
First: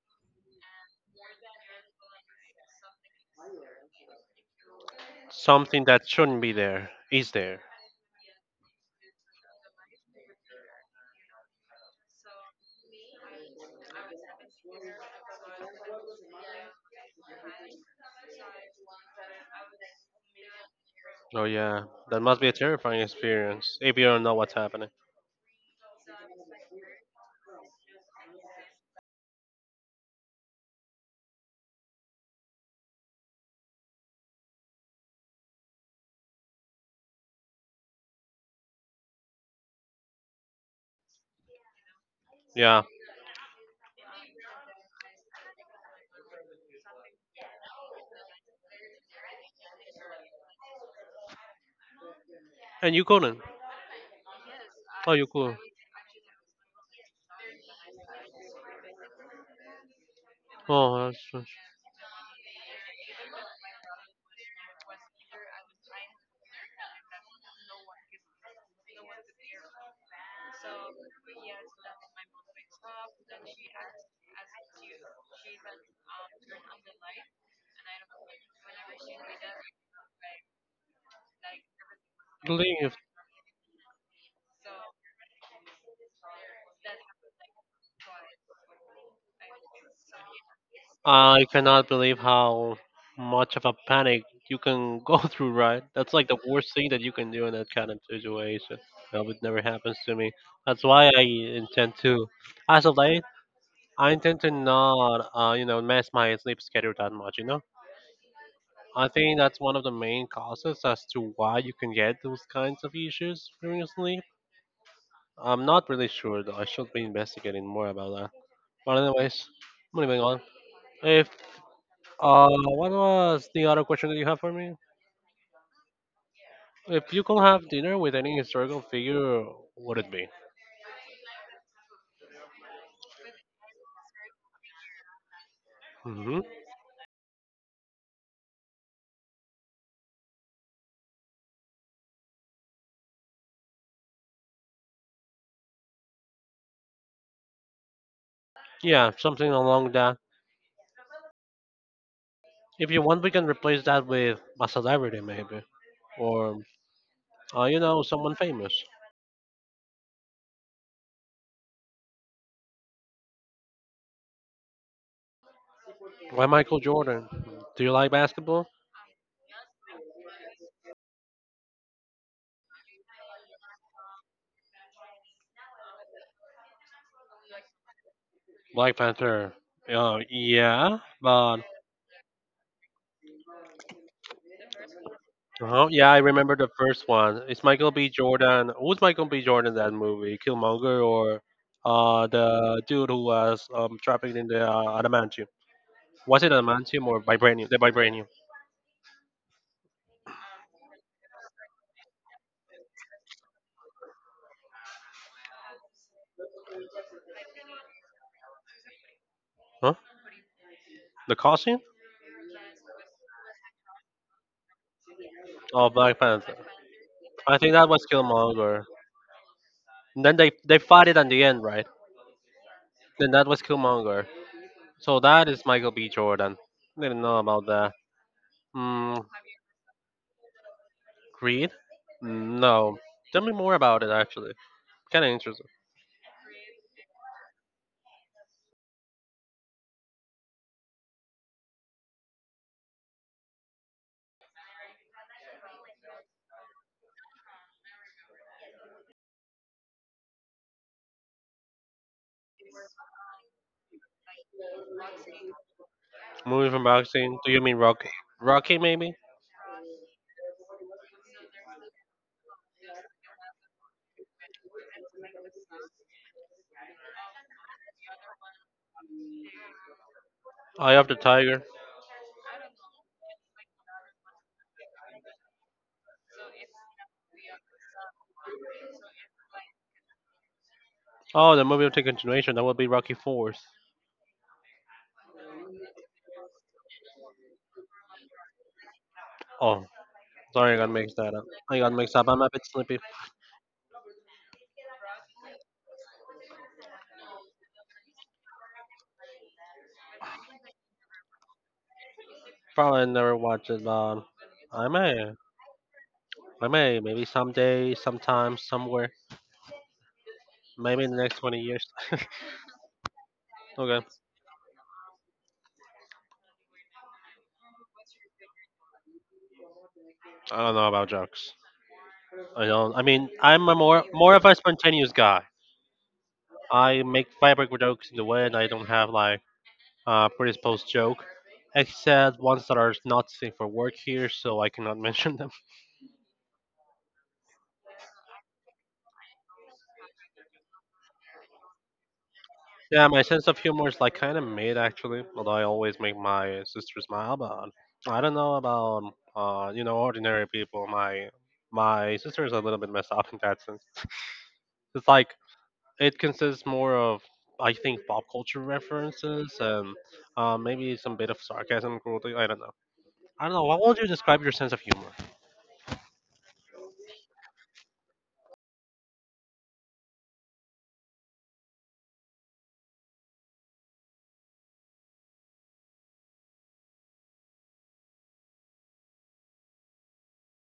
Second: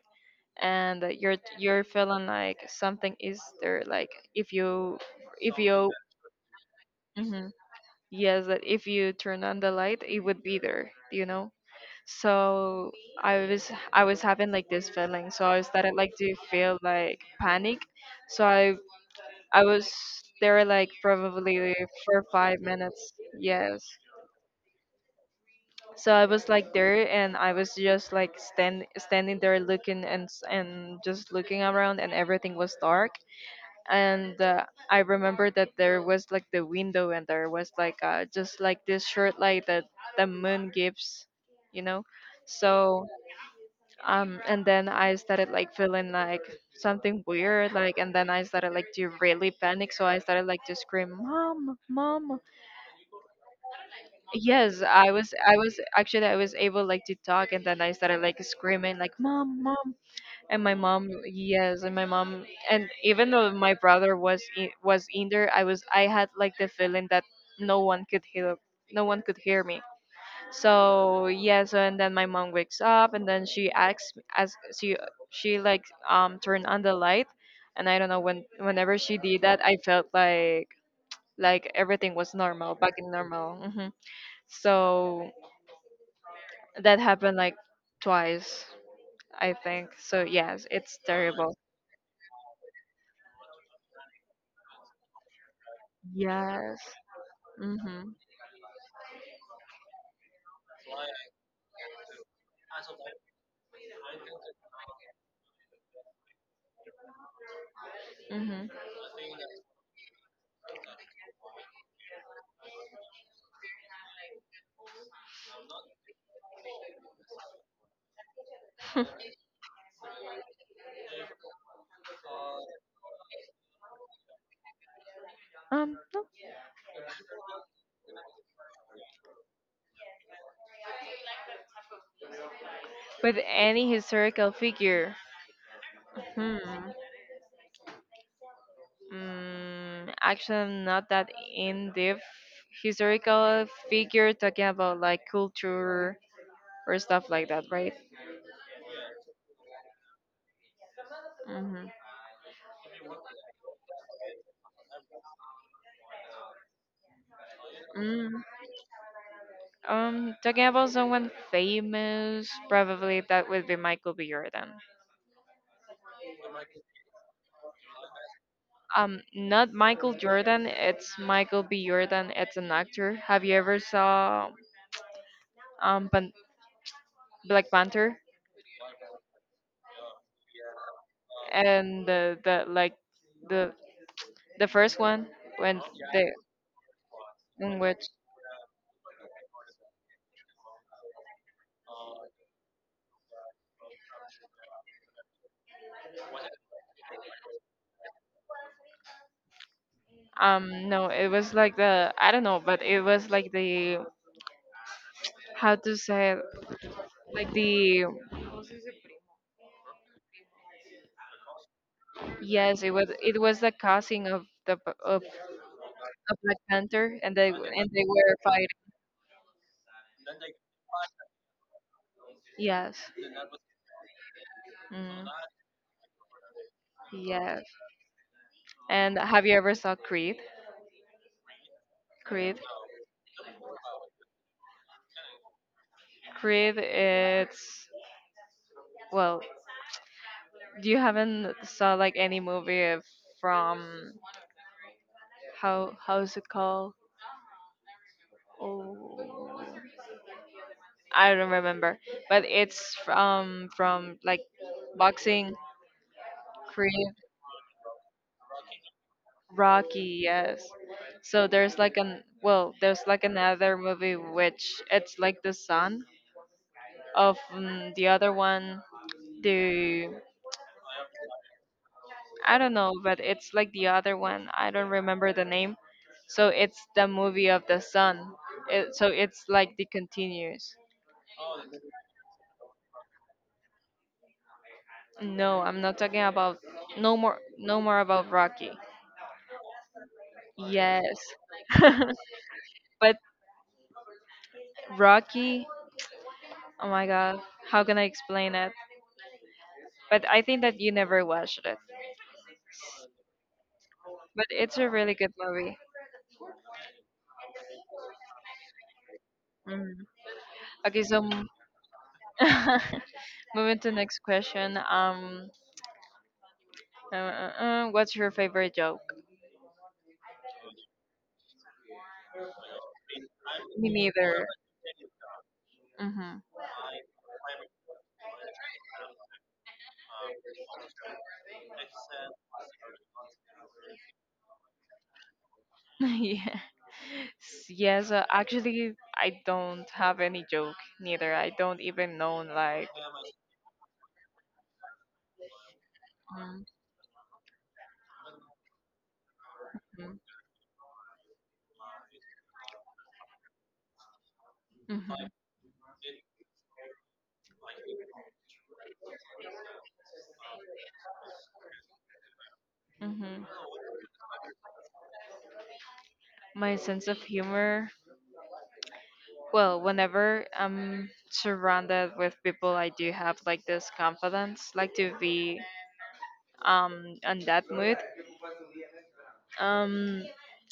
Speaker 1: and you're feeling like something is there, like if you if
Speaker 2: Something
Speaker 1: you
Speaker 2: that shouldn't be there is
Speaker 1: mhm,
Speaker 2: there.
Speaker 1: yes, that if you turn on the light it would be there, you know. So I was having like this feeling, so I started like to feel like panic, so I was there like
Speaker 2: Oh
Speaker 1: probably
Speaker 2: yeah, that
Speaker 1: for
Speaker 2: must be a
Speaker 1: five
Speaker 2: terrifying
Speaker 1: minutes
Speaker 2: experience
Speaker 1: yes.
Speaker 2: if you don't know what's happening.
Speaker 1: So I was like there, and I was just like standing there looking and and just looking around, and everything was dark, and I remember that there was like the window, and there was like just like this short light that the moon gives, you know.
Speaker 2: Yeah.
Speaker 1: So and then I started like feeling like something weird like and then I started like to really panic, so I started like to scream, mom, mom.
Speaker 2: And you couldn't.
Speaker 1: yes I
Speaker 2: Oh, you
Speaker 1: was I
Speaker 2: could.
Speaker 1: was actually I was able like to talk, and then I started like screaming like mom, mom and my
Speaker 2: Oh,
Speaker 1: mom.
Speaker 2: that's that's-
Speaker 1: Yes, and my mom. And even though my brother was was in there, I had like the feeling that no one could hear no one could hear me. So yeah. So and then my mom wakes up and then she asks as she like turned on the light. And I don't know whenever she did that, I felt like everything was normal, back in normal. Hmm. So that happened like twice, I think. So yes, it's
Speaker 2: yeah, I
Speaker 1: terrible.
Speaker 2: cannot believe how much of a panic you can go through, right? That's like the worst
Speaker 1: Yes.
Speaker 2: thing that you can do in that kind of
Speaker 1: Mhm.
Speaker 2: situation. I hope it never happens to me. That's why I intend to, as of late, I tend to not, you know, mess my sleep schedule that much. You know,
Speaker 1: Mhm.
Speaker 2: I think that's one of the main causes as to why you can get those kinds of issues during your sleep. I'm not really sure though. I should be investigating more about that. But anyways, moving on. If uh, what was the other question that you have for me?
Speaker 1: No.
Speaker 2: If you could have dinner with any historical figure, would it be?
Speaker 1: But any historical figure.
Speaker 2: Hmm.
Speaker 1: Hmm. Mm, actually, I'm not that in depth. Historical figure, talking about like culture or stuff like that, right?
Speaker 2: Yeah, something along that.
Speaker 1: Mhm.
Speaker 2: If you want, we can replace that with a celebrity maybe, or you know, someone
Speaker 1: Mm.
Speaker 2: famous.
Speaker 1: Talking about someone famous, probably that would be Michael B. Jordan.
Speaker 2: Why Michael Jordan? Do you like basketball?
Speaker 1: Not Michael Jordan. It's Michael B. Jordan. It's an actor. Have you ever saw um Pan- Black Panther?
Speaker 2: Black Panther. Oh yeah, but
Speaker 1: And the the first one, when,
Speaker 2: yeah, I
Speaker 1: the
Speaker 2: remember the first one. It's
Speaker 1: in
Speaker 2: Michael
Speaker 1: which,
Speaker 2: B. Jordan. Who's Michael B. Jordan in that movie? Killmonger or the dude who was trapped in the adamantium? Was it adamantium or vibranium? The vibranium.
Speaker 1: no, it was like the, I don't know, but it was like the, how to say it, like the,
Speaker 2: Huh? The costume
Speaker 1: yes, it was, it was the causing of the of
Speaker 2: of Black
Speaker 1: the
Speaker 2: Panther.
Speaker 1: Black Panther, and they,
Speaker 2: I think that
Speaker 1: and
Speaker 2: was
Speaker 1: they were fighting.
Speaker 2: Killmonger. And then they fought it at the end, right?
Speaker 1: Yes.
Speaker 2: Then that was Killmonger. So
Speaker 1: Mm.
Speaker 2: that is Michael B. Jordan. Didn't know
Speaker 1: Yes,
Speaker 2: about that. Hmm.
Speaker 1: and have you ever saw Creed?
Speaker 2: Creed?
Speaker 1: Creed.
Speaker 2: No. Tell me more about it, actually. Kind of interesting.
Speaker 1: Creed, it's, well, you haven't saw like any movie from, how is it called, oh, I don't remember, but it's from like boxing.
Speaker 2: Movie from
Speaker 1: Creed.
Speaker 2: boxing? Do you mean Rocky? Rocky, maybe?
Speaker 1: Rocky. Yes. So there's like an, well, there's like another movie which it's like the son of, mm, the other one. The,
Speaker 2: Eye of the Tiger?
Speaker 1: I don't know, but it's like the other one. I don't remember the name. So it's the movie of the son. It, so it's like the continues.
Speaker 2: Oh, the movie will take continuation. That will be Rocky 4.
Speaker 1: No, I'm not talking about no more about Rocky.
Speaker 2: Oh, sorry, I got
Speaker 1: Yes.
Speaker 2: mixed that up. I got mixed up. I'm a bit sleepy.
Speaker 1: But Rocky, oh my god, how can I explain it? But I think that you never watched it.
Speaker 2: Probably never watch it, but
Speaker 1: But it's
Speaker 2: I
Speaker 1: a really good
Speaker 2: may.
Speaker 1: movie.
Speaker 2: I may. Maybe someday, sometime, somewhere.
Speaker 1: Mm. Okay,
Speaker 2: Maybe in
Speaker 1: so
Speaker 2: the next 20 years.
Speaker 1: moving to
Speaker 2: Okay.
Speaker 1: next question. What's your favorite joke?
Speaker 2: I don't know about jokes. I don't. I mean, I'm a
Speaker 1: Me
Speaker 2: more more of
Speaker 1: neither.
Speaker 2: a spontaneous guy.
Speaker 1: Hmm.
Speaker 2: I make fabric jokes in the way, and I don't have like a predisposed joke, except ones that are not seen for work here, so I cannot mention them.
Speaker 1: Yeah. Yes, actually, I don't have any joke neither. I don't even know like.
Speaker 2: Yeah, my sense of humor is like kind of mid actually, although I always make my sister smile. But I don't know about you know
Speaker 1: Mm-hmm.
Speaker 2: ordinary people. My sister is a little bit messed up in that sense. It's
Speaker 1: mm
Speaker 2: like it consists more of I think pop culture references and maybe some bit of sarcasm, cruelty. I don't know.
Speaker 1: hmm
Speaker 2: I don't know. What would you describe your sense of humor?
Speaker 1: My sense of humor. Well, whenever I'm surrounded with people, I do have like this confidence, like to be on that mood. Um,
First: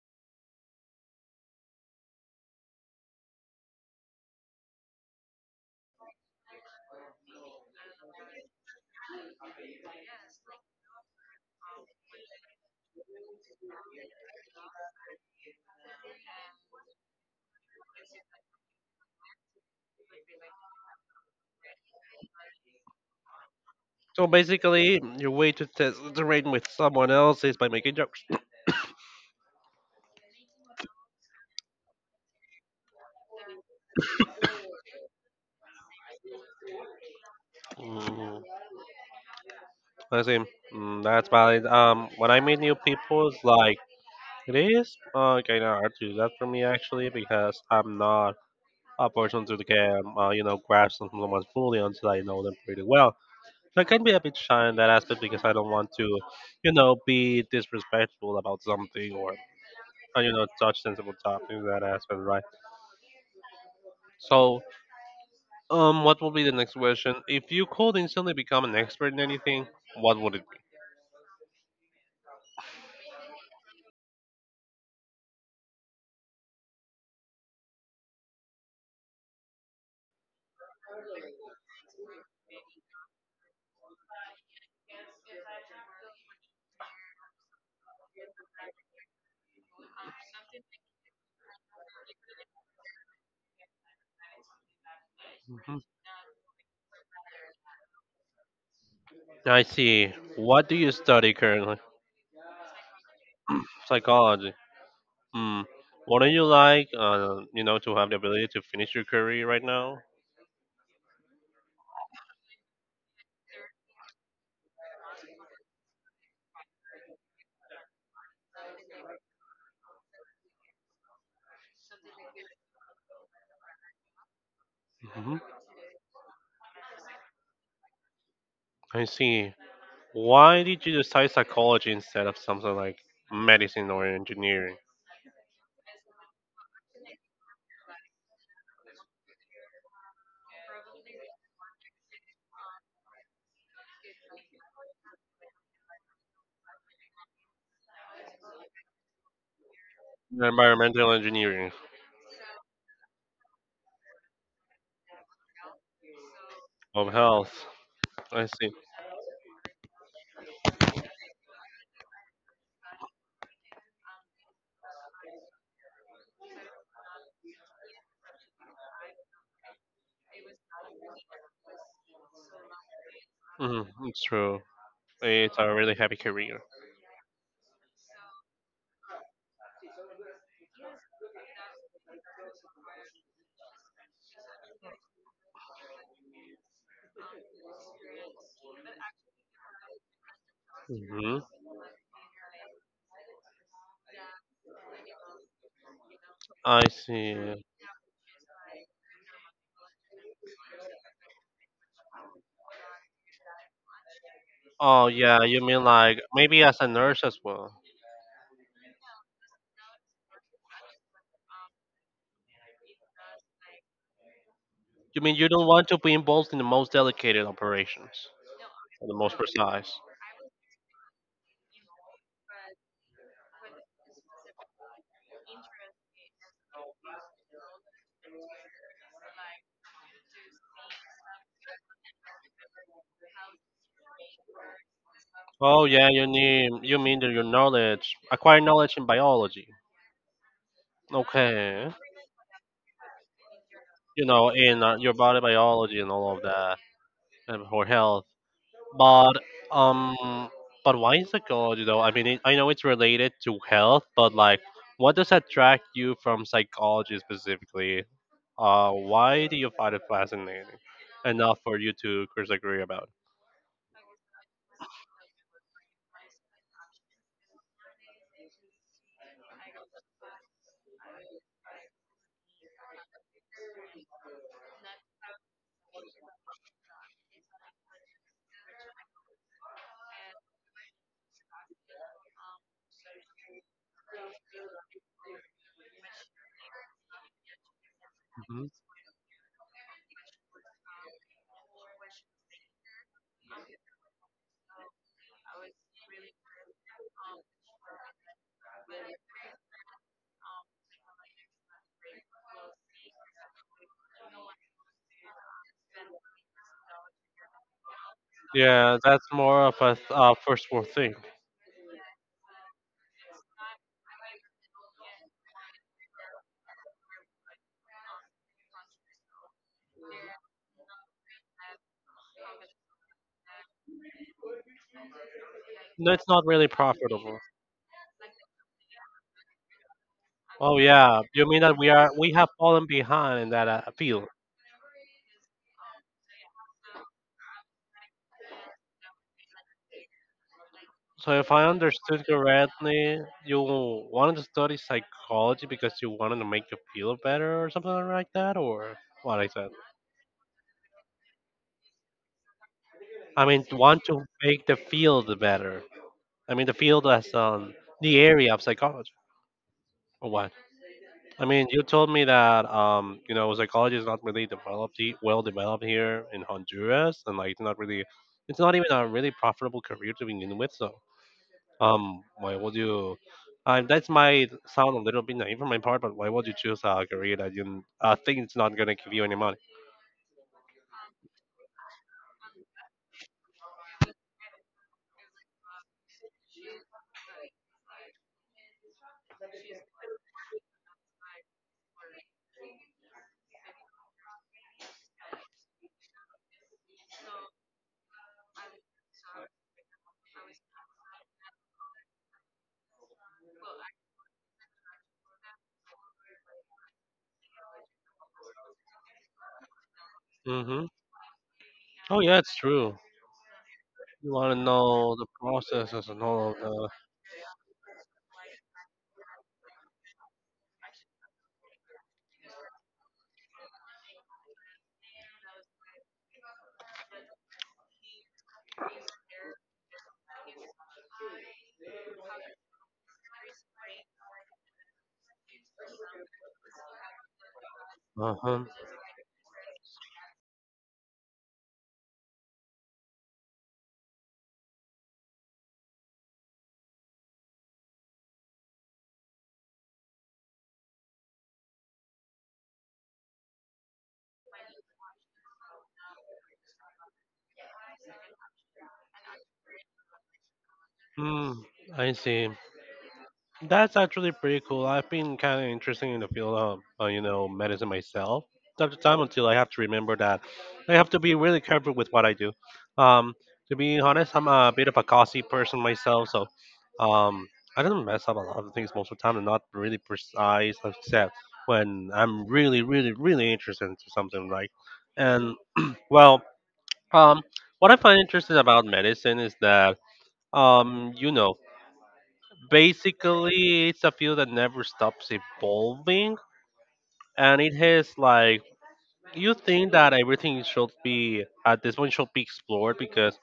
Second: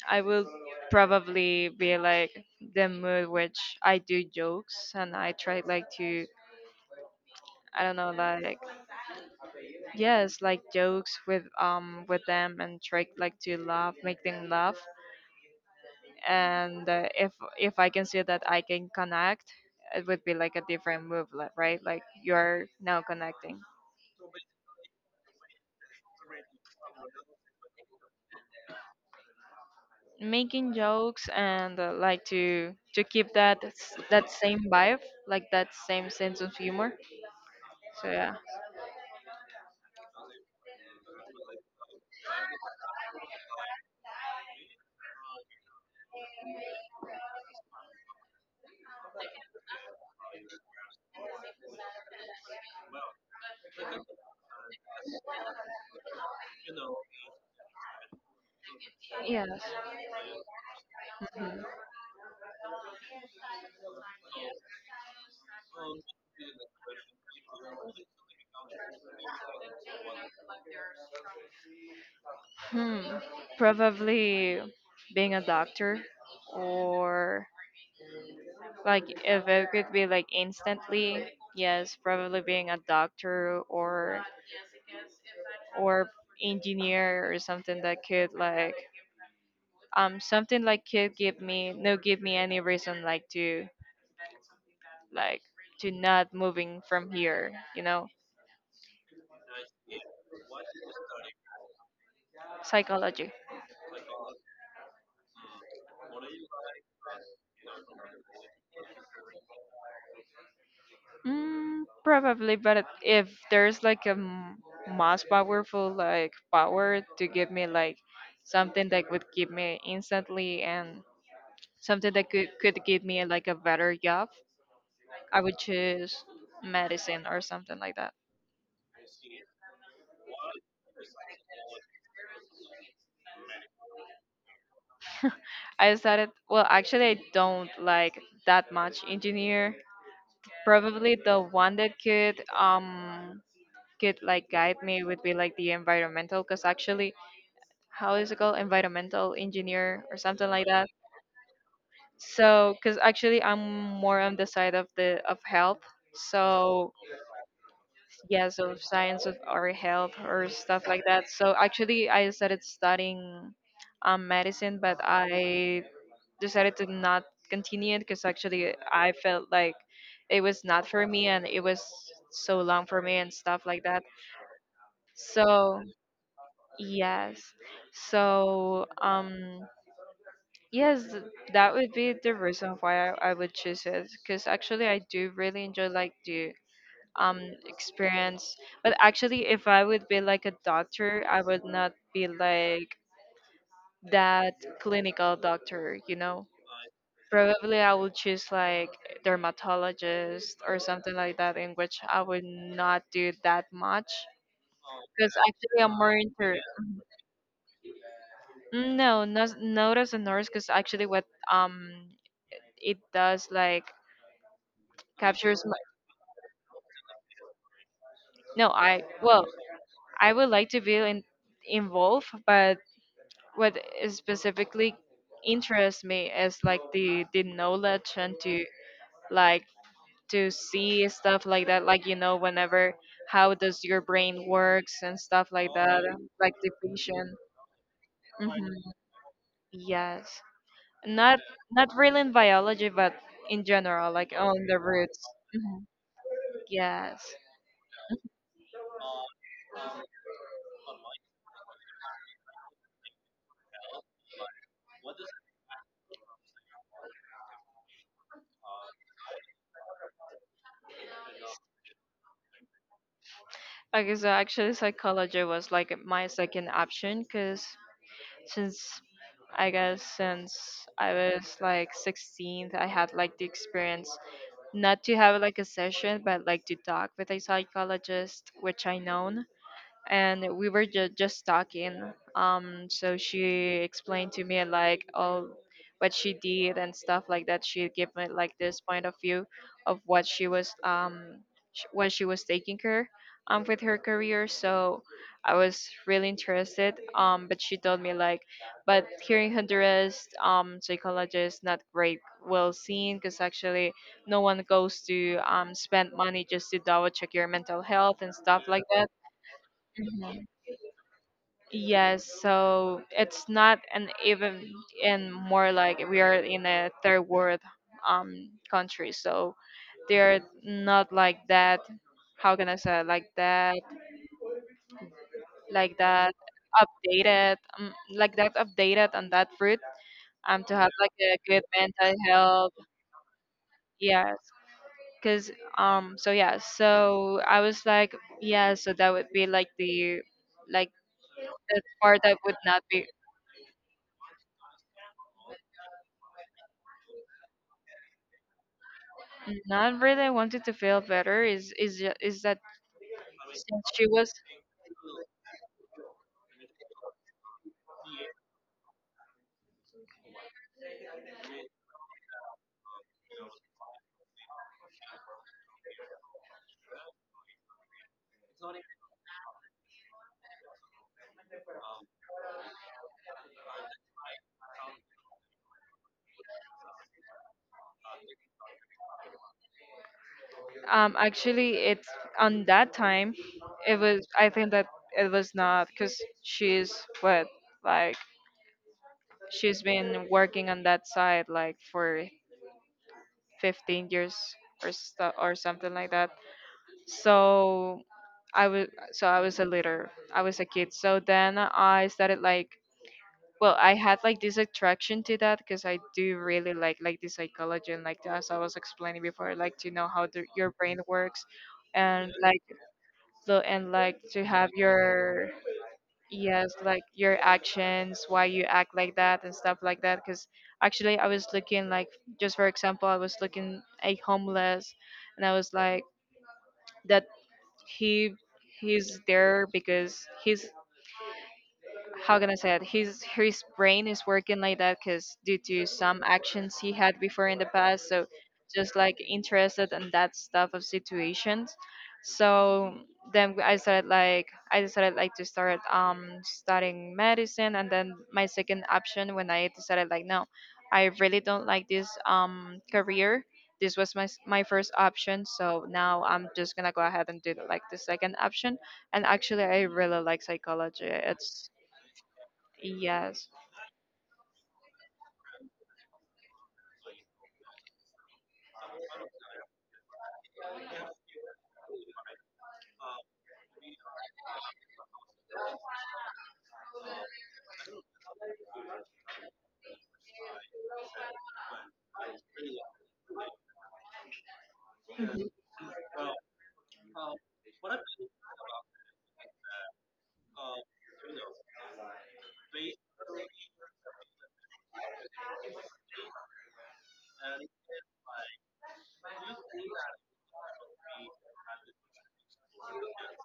Speaker 1: I will probably be like the mood which I do jokes and I try like to, I don't know like, yes like jokes with them and try like to laugh, make them laugh. And if I can see that I can connect, it would be like a different move, like, right? Like you're now connecting.
Speaker 2: So basically, your way to test the rating with someone else is by making jokes.
Speaker 1: Making jokes and like to keep that that same vibe, like that same sense of humor. So yeah.
Speaker 2: Mm, I see. Mm, that's valid. When I meet new people, it's like it is kind of hard to do that for me actually because I'm not a person to the game. You know, grasp someone's fully until I know them pretty well. So I can be a bit shy in that aspect because I don't want to, you know, be disrespectful about something or,
Speaker 1: Yes.
Speaker 2: you know, touch sensible topics in
Speaker 1: Mhm.
Speaker 2: that aspect, right? So, what will be the next question? If you could instantly become an expert in anything, what would it
Speaker 1: Hmm. Probably being a doctor, or, like, if it could be like instantly, yes, probably being a doctor or engineer or something that could like, something like could give me, no, give me any reason like to, like,
Speaker 2: be? Mhm.
Speaker 1: to not moving from here, you know.
Speaker 2: I see. What do you study currently?
Speaker 1: Psychology.
Speaker 2: Psychology. Hmm. Wouldn't you like, you know, to have the ability to finish your career right now?
Speaker 1: Mm, probably, but if there's like a most powerful like power to give me like something that would give me instantly and something that could give me like a better job,
Speaker 2: Hmm.
Speaker 1: I would choose medicine or something like that.
Speaker 2: I see. Why did you decide psychology instead of something like medicine or engineering?
Speaker 1: I started, well, actually I don't like that much engineer. Probably the one that could like guide me would be like the environmental, because actually, how is it called, environmental engineer or something like that.
Speaker 2: Environmental engineering
Speaker 1: So because actually I'm more on the side of the of health. So
Speaker 2: of health. I
Speaker 1: yeah,
Speaker 2: see.
Speaker 1: so science of or health or stuff like that. So actually I started studying medicine, but I decided to not continue it because actually I felt like it was not for me, and it was so long for me and stuff
Speaker 2: Hmm,
Speaker 1: like that.
Speaker 2: it's true. It's a
Speaker 1: So.
Speaker 2: really happy career.
Speaker 1: Yes. So, yes, that would be the reason why I would choose it. Because actually, I do really enjoy like the um experience. But actually, if I would be like a doctor,
Speaker 2: Hmm.
Speaker 1: I would not be like that clinical doctor, you know?
Speaker 2: I see.
Speaker 1: Probably I would choose like dermatologist or something like that, in which I would not do that much.
Speaker 2: Oh
Speaker 1: Because
Speaker 2: yeah, you
Speaker 1: actually,
Speaker 2: mean
Speaker 1: I'm more
Speaker 2: like
Speaker 1: inter,
Speaker 2: maybe as a nurse as well.
Speaker 1: mm, no, not not as a nurse, because actually what um it does, like
Speaker 2: You mean you
Speaker 1: captures
Speaker 2: don't
Speaker 1: my,
Speaker 2: want to be involved in the most delicate operations,
Speaker 1: no, I,
Speaker 2: or the most
Speaker 1: well,
Speaker 2: precise.
Speaker 1: I would like to be in, involved, but what is specifically interests me is like the knowledge and to, like, to see stuff like that, like, you know, whenever how does your brain works and stuff like
Speaker 2: Oh
Speaker 1: that,
Speaker 2: yeah,
Speaker 1: like the
Speaker 2: you mean that
Speaker 1: patient.
Speaker 2: your knowledge, acquire
Speaker 1: Hmm.
Speaker 2: knowledge in biology.
Speaker 1: Yes, not, not
Speaker 2: Okay,
Speaker 1: really in biology, but in general,
Speaker 2: you
Speaker 1: like
Speaker 2: know
Speaker 1: on the
Speaker 2: in your
Speaker 1: roots.
Speaker 2: body
Speaker 1: Mm-hmm.
Speaker 2: biology and all of that,
Speaker 1: Yes.
Speaker 2: and for health. But um, but why is psychology though? I mean, I know it's related to health, but like, what does attract you from psychology specifically? Why do you find it fascinating enough for you to disagree about?
Speaker 1: Okay, so actually, psychology was like my second option, because since, I guess since I was like 16, I had like the experience, not to have like a session, but like to talk with a psychologist, which I know. And we were just talking. So she explained to me like all what she did and stuff like that. She gave me like
Speaker 2: Hmm.
Speaker 1: this point of view of what she was, what she was taking care with her career. So I was really interested. But she told me like, but here in Honduras, psychology is not great well seen, because actually no one goes to spend money just to double check your mental health and stuff like
Speaker 2: Yeah, that's more of a
Speaker 1: that.
Speaker 2: first world thing.
Speaker 1: Yes, so it's not an even, and more like we are in a third world country, so they're not like that. How can I say it? Like that? Like
Speaker 2: No, it's
Speaker 1: that
Speaker 2: not really profitable.
Speaker 1: like that updated on that fruit. To
Speaker 2: Oh
Speaker 1: have like
Speaker 2: yeah,
Speaker 1: a
Speaker 2: you mean
Speaker 1: good
Speaker 2: that
Speaker 1: mental
Speaker 2: we have
Speaker 1: health.
Speaker 2: fallen behind in that field?
Speaker 1: Yes, cause, so yeah, so I was like, yeah, so that would be like
Speaker 2: So
Speaker 1: the
Speaker 2: if I
Speaker 1: part
Speaker 2: understood
Speaker 1: that would not be.
Speaker 2: correctly, you wanted to study psychology because you wanted to make you feel better or something like that, or what? I said.
Speaker 1: Not really. I wanted to feel better. Is is that
Speaker 2: I mean,
Speaker 1: since
Speaker 2: want
Speaker 1: she
Speaker 2: to
Speaker 1: was
Speaker 2: make the field better. I mean, the field as the area of psychology, or what? I mean, you told me that you know psychology is not really well developed here in Honduras, and like it's not really it's not even a really profitable career to begin with. So um, why would you? That might sound a little bit naive from my part, but why would you choose a career that you think it's not gonna give you any money?
Speaker 1: actually it's, on that time, it was, I think that it was not because she's what, like she's been working on that side like for 15 years or stuff or something like that. So I was, so I was a little, I was a kid. So then I started like, well, I had like this attraction to that because I do really like the psychology, and like as I was explaining before, I like to know how the, your
Speaker 2: Mm-hmm.
Speaker 1: brain works
Speaker 2: Oh
Speaker 1: and
Speaker 2: yeah, it's
Speaker 1: like
Speaker 2: true.
Speaker 1: the, and like
Speaker 2: You
Speaker 1: to
Speaker 2: want to
Speaker 1: have
Speaker 2: know the
Speaker 1: your,
Speaker 2: processes and all
Speaker 1: yes,
Speaker 2: of
Speaker 1: like your actions, why you act like that and stuff like that, because actually I was looking like, just for example I was looking a homeless, and I was like, that he, he's there because he's, how can I say it? His brain is working like that because due to some actions he had before in the past.
Speaker 2: that.
Speaker 1: So
Speaker 2: Uh-huh.
Speaker 1: just like interested in that stuff of situations. So then I started like, I decided like to start studying medicine, and then my second option, when I decided like no, I really don't like this career. This was my my first option, so now I'm just gonna go ahead and do like the second option. And actually I really like psychology.
Speaker 2: Hmm.
Speaker 1: It's.
Speaker 2: I see.
Speaker 1: Yes.
Speaker 2: That's actually pretty cool. I've been kind of interested in the field of, you know, medicine myself, time to time, until I have to remember that I have to be really careful with what I do. Um, to be honest, I'm a bit of a gossy person myself, so um, I don't mess up a lot of things most of the time. I'm not really precise, except when I'm really, really, really interested into something, right? And well, um, what I find interesting about medicine is that, you know, basically, it's a field that never stops evolving, and it has like you think that everything should be at this point should be explored because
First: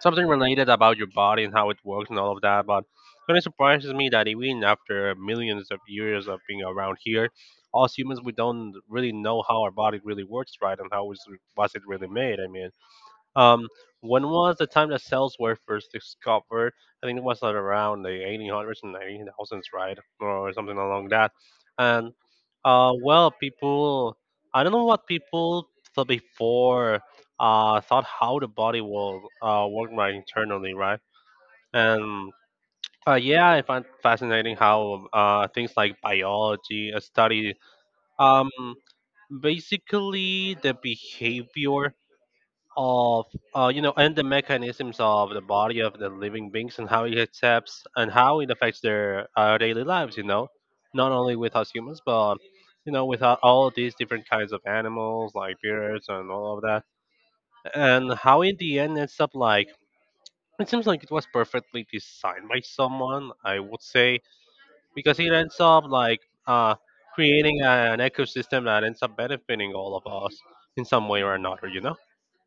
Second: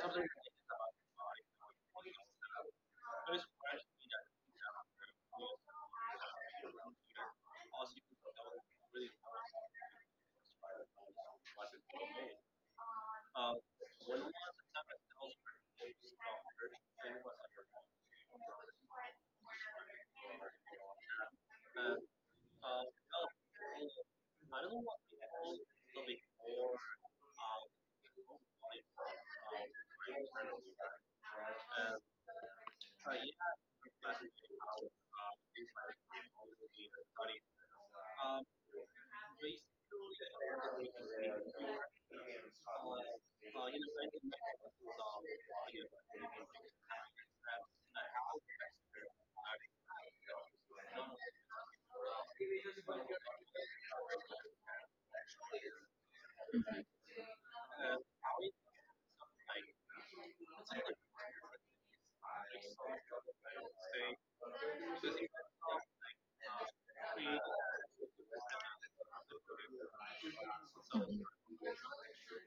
Speaker 2: something related about your body and how it works and all of that. But it kind of surprises me that even after millions of years of being around here, us humans we don't really know how our body really works, right, and how is was it really made. I mean. Um, when was the time that cells were first discovered? I think it was like around the 1800s and 1900s, right, or something along that. And well, I don't know what people thought before. Thought how the body will work right internally, right? And yeah, I find fascinating how things like biology study um basically the behavior of you know and the mechanisms of the body of the living beings and how it accepts and how it affects their daily lives, you know, not only with us humans but you know with all these different kinds of animals like birds and all of
Speaker 1: Mhm.
Speaker 2: that and how in the end ends up like it seems like it was perfectly designed by someone I would say because it ends up like uh, creating an ecosystem that ends up benefiting all of us in some way or another, you know.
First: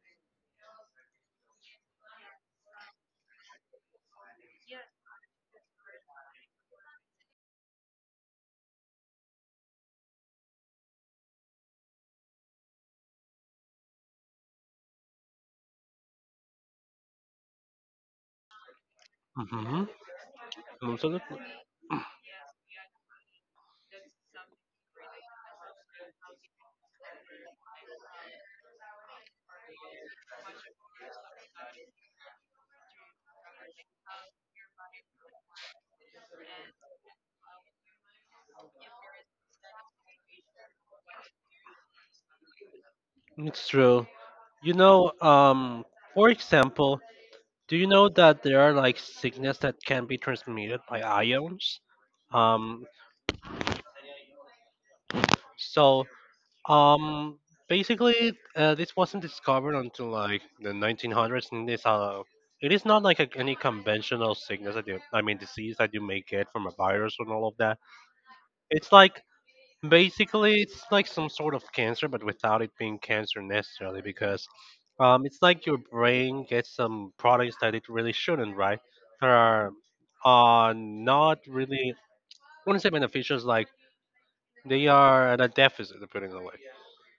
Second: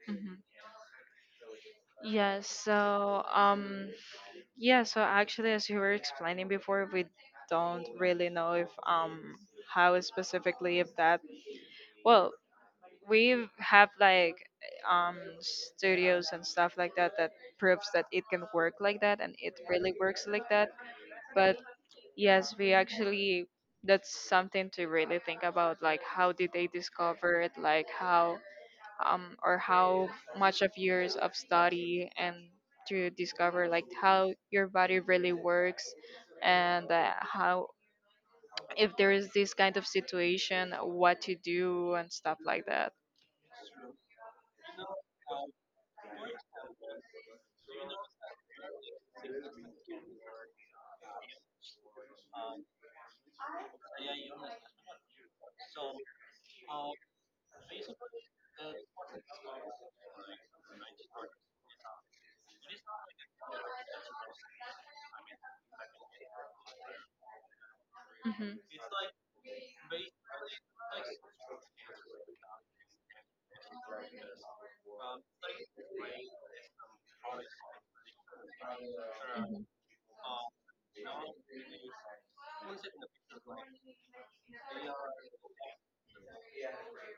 Speaker 1: Mhm. Yes. So, yeah. So actually, as you were explaining before, we don't really know if how specifically if that. Well, we have like studios and stuff like that that proves that it can work like that and it
Speaker 2: Mm-hmm.
Speaker 1: really works like that.
Speaker 2: Absolutely.
Speaker 1: But. Yes, we actually, that's something to really think about, like how did they discover it, like how or how much of years of study and to discover like how your body really works, and how, if there is this kind of situation, what to do and stuff like that.
Speaker 2: It's true. You know, for example, do you know that there are like sickness that can be transmitted by ions? Um, so, um, basically, this wasn't discovered until like the 1900s, and this it is not like a, any conventional sickness that you, I mean, disease that you may get from a virus and all of that.
Speaker 1: Hmm.
Speaker 2: It's like basically, it's like some sort of cancer, but without it being cancer necessarily, because it's like your brain gets some products that it really shouldn't, right? That are not really, I wouldn't say beneficial, it's like they are at a deficit, to put it away.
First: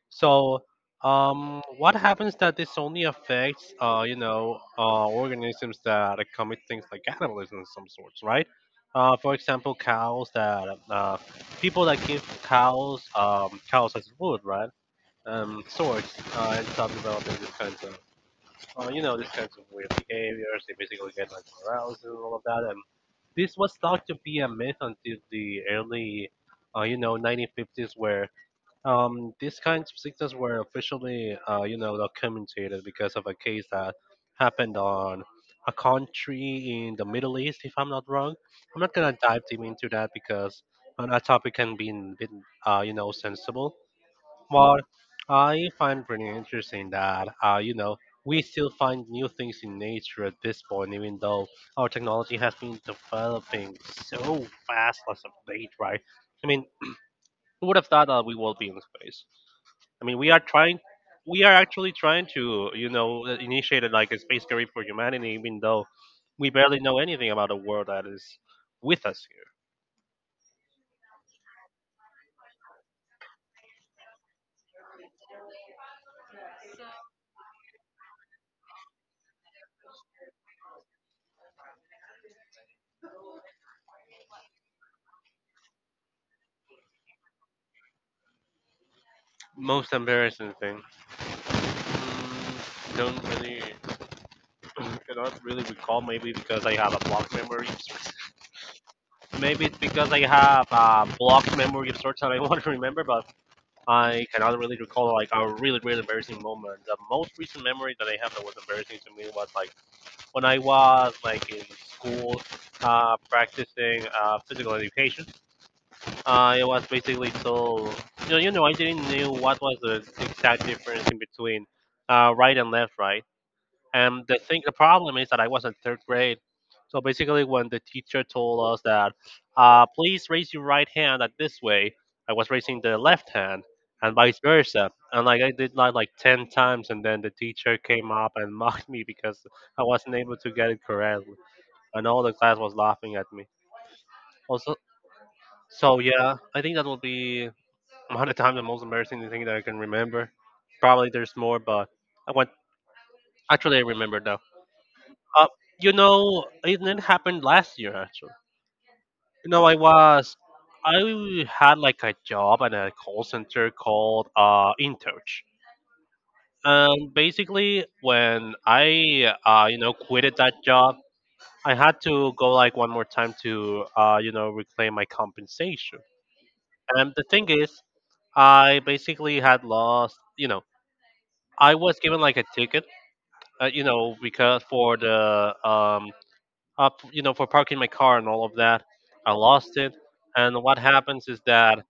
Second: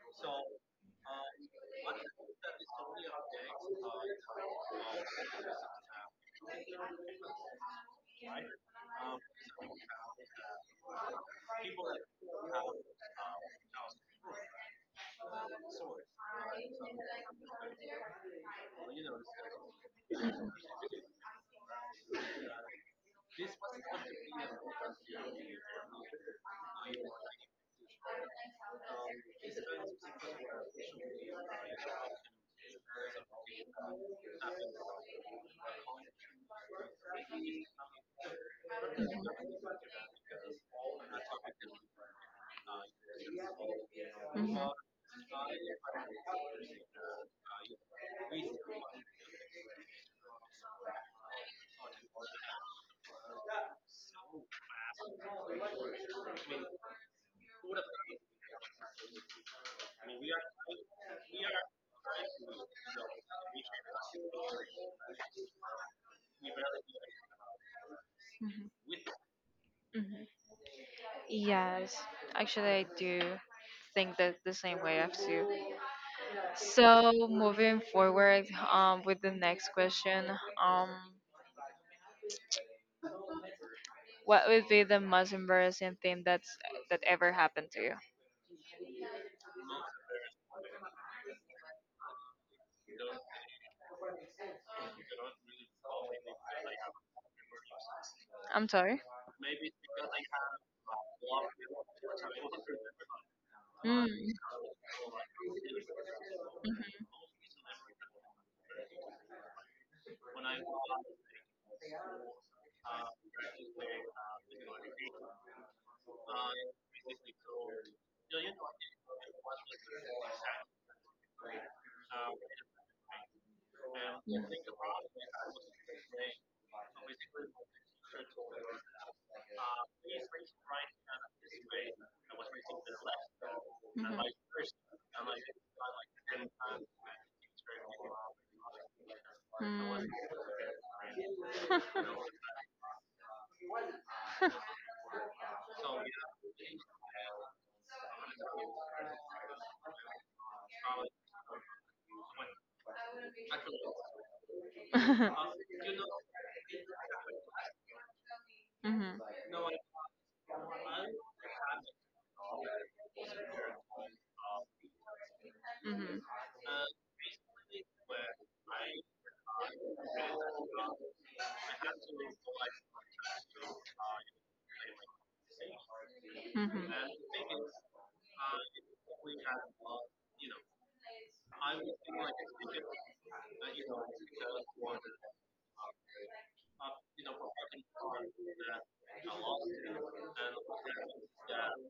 Speaker 2: So, what happens that this only affects, you know, organisms that commit things like cannibalism of some sorts, right? For example, cows that people that give cows cows as food, right? Sorts and start developing these kinds of, you know, these kinds of weird behaviors. They basically get like morals and all of that. And this was thought to be a myth until the early, 1950s, where these kinds of sickness were officially, documented because of a case that happened on a country in the Middle East, if I'm not wrong. I'm not gonna dive deep into that because that topic can be, bit, sensible.
Speaker 1: Mhm.
Speaker 2: But I find pretty interesting that, we still find new things in nature at this point, even though our technology has been developing so fast as of late, right? I mean, who would have thought that we will be in space? I mean, we are trying, we are actually trying to, initiate a, like a space career for humanity, even though we barely know anything about the world that is
Speaker 1: Mhm.
Speaker 2: with us here.
Speaker 1: Mhm. Yes, actually, I do think that the same way as you. So, moving forward with the next question, um, what would be the most embarrassing thing that's that ever happened to you?
Speaker 2: Most embarrassing thing. Mm, don't really, cannot really recall. Maybe because I have a blocked memory.
Speaker 1: I'm sorry.
Speaker 2: Maybe it's because I have a blocked memory of sorts that I want to remember, but
Speaker 1: Mm.
Speaker 2: I cannot really recall like a really, really embarrassing moment. The
Speaker 1: Mhm.
Speaker 2: most recent memory that I have that was embarrassing to me was like when I was like in school practicing physical education. It was basically so you know I didn't know what was the exact difference in between right and left, right. And the thing, the problem is that I was in third grade. So basically, when the teacher told us that, please raise your right
Speaker 1: Mhm.
Speaker 2: hand at this way, I was raising the left hand, and
Speaker 1: Mhm.
Speaker 2: vice versa. And like I did that like ten times, and then the teacher came up and mocked me because I
Speaker 1: Mm.
Speaker 2: wasn't able to get it correctly, and all the class was laughing at me.
Speaker 1: Mhm. You know,
Speaker 2: Also, so yeah, I think that will be one of the times the most embarrassing thing that I can remember. Probably there's more, but I want actually I remember now. Uh, it happened last year actually.
Speaker 1: Mhm.
Speaker 2: You know, I was I had like a job at a call center called InTouch.
Speaker 1: Mhm. Mhm.
Speaker 2: And basically, when I quitted that job, I had to go like one more time to reclaim my compensation. And the thing is, I basically had lost. You know, I was given like a ticket. Because for the um for parking my car and all of that. I lost it, and what happens is that,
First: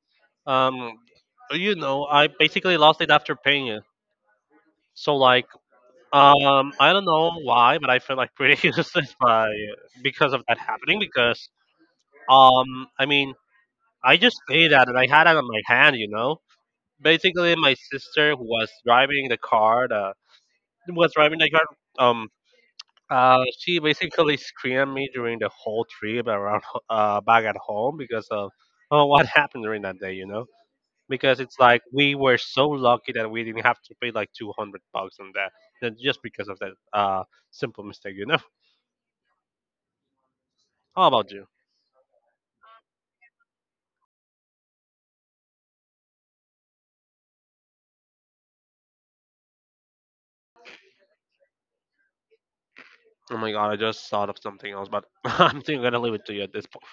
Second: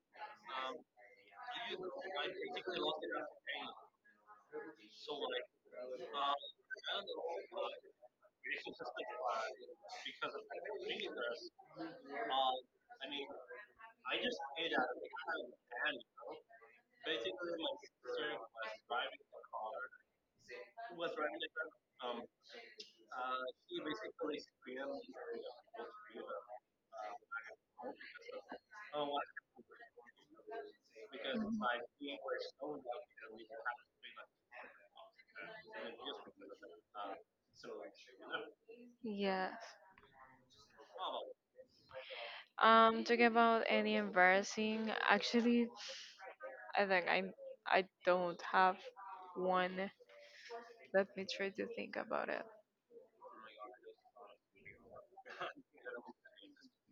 Speaker 2: um, I basically lost it after paying it. So like, I don't know why, but I feel like pretty useless by because of that happening. Because, I mean, I just paid that, and I had it on my hand, you know. Basically, my sister who was driving the car, the, was driving the car, um, she basically screamed at me during the whole trip around back at home because of oh, what happened during that day, you know? Because it's like we were so lucky that we didn't have to pay like
Speaker 1: Like.
Speaker 2: 200 bucks on that, that just because of that simple mistake, you know?
Speaker 1: Yes.
Speaker 2: How about you?
Speaker 1: Talking about any embarrassing, actually, I think I don't have one. Let me try to think about it.
Speaker 2: Oh my god, I just thought of something else, but I'm think gonna leave it to you at this point.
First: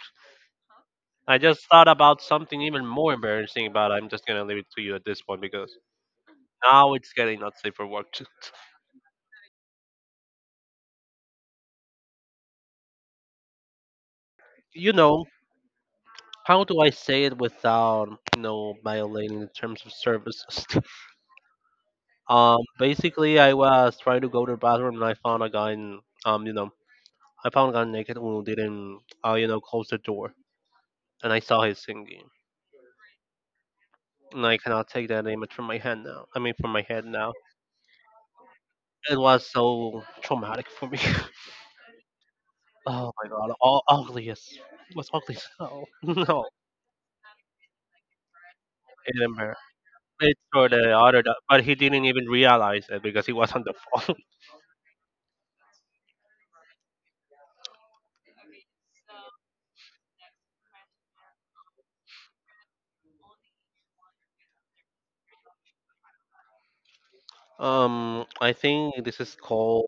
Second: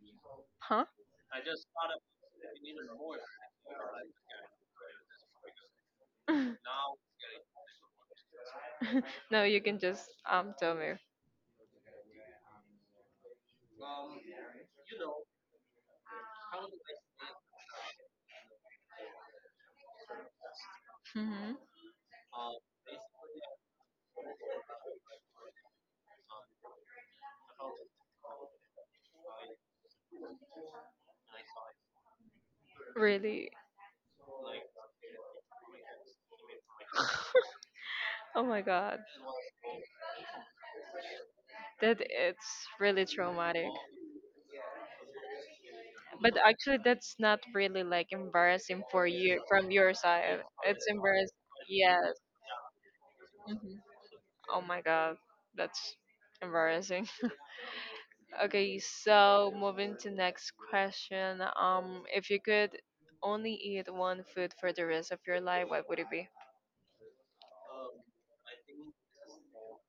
Speaker 1: Huh?
Speaker 2: I just thought about something even more embarrassing, but I'm just gonna leave it to you at this point because now it's getting not safe for work.
Speaker 1: No, you can just tell me.
Speaker 2: You know, how do I say it without violating the terms of services?
Speaker 1: Hmm.
Speaker 2: Basically, I was trying to go to the bathroom and I found a guy. In, um, you know, I found a guy naked who didn't close the door, and I saw his singing.
Speaker 1: Really?
Speaker 2: And I cannot take that image from my head now. I mean, from my head now.
Speaker 1: Oh my god.
Speaker 2: It was so traumatic for me.
Speaker 1: That it's really
Speaker 2: Oh my god,
Speaker 1: traumatic.
Speaker 2: all ugliest. It was ugly as hell.
Speaker 1: But
Speaker 2: No,
Speaker 1: actually that's not really like embarrassing for
Speaker 2: it
Speaker 1: you
Speaker 2: embarrassed.
Speaker 1: from your
Speaker 2: It's
Speaker 1: side.
Speaker 2: for
Speaker 1: It's
Speaker 2: the other,
Speaker 1: embarrassing.
Speaker 2: but he didn't
Speaker 1: Yes.
Speaker 2: even realize it because he was on the
Speaker 1: Hmm.
Speaker 2: phone.
Speaker 1: Oh my god. That's embarrassing. Okay, so moving to next question. If you could only eat one food for the rest of your life, what would it be?
Speaker 2: I think this is called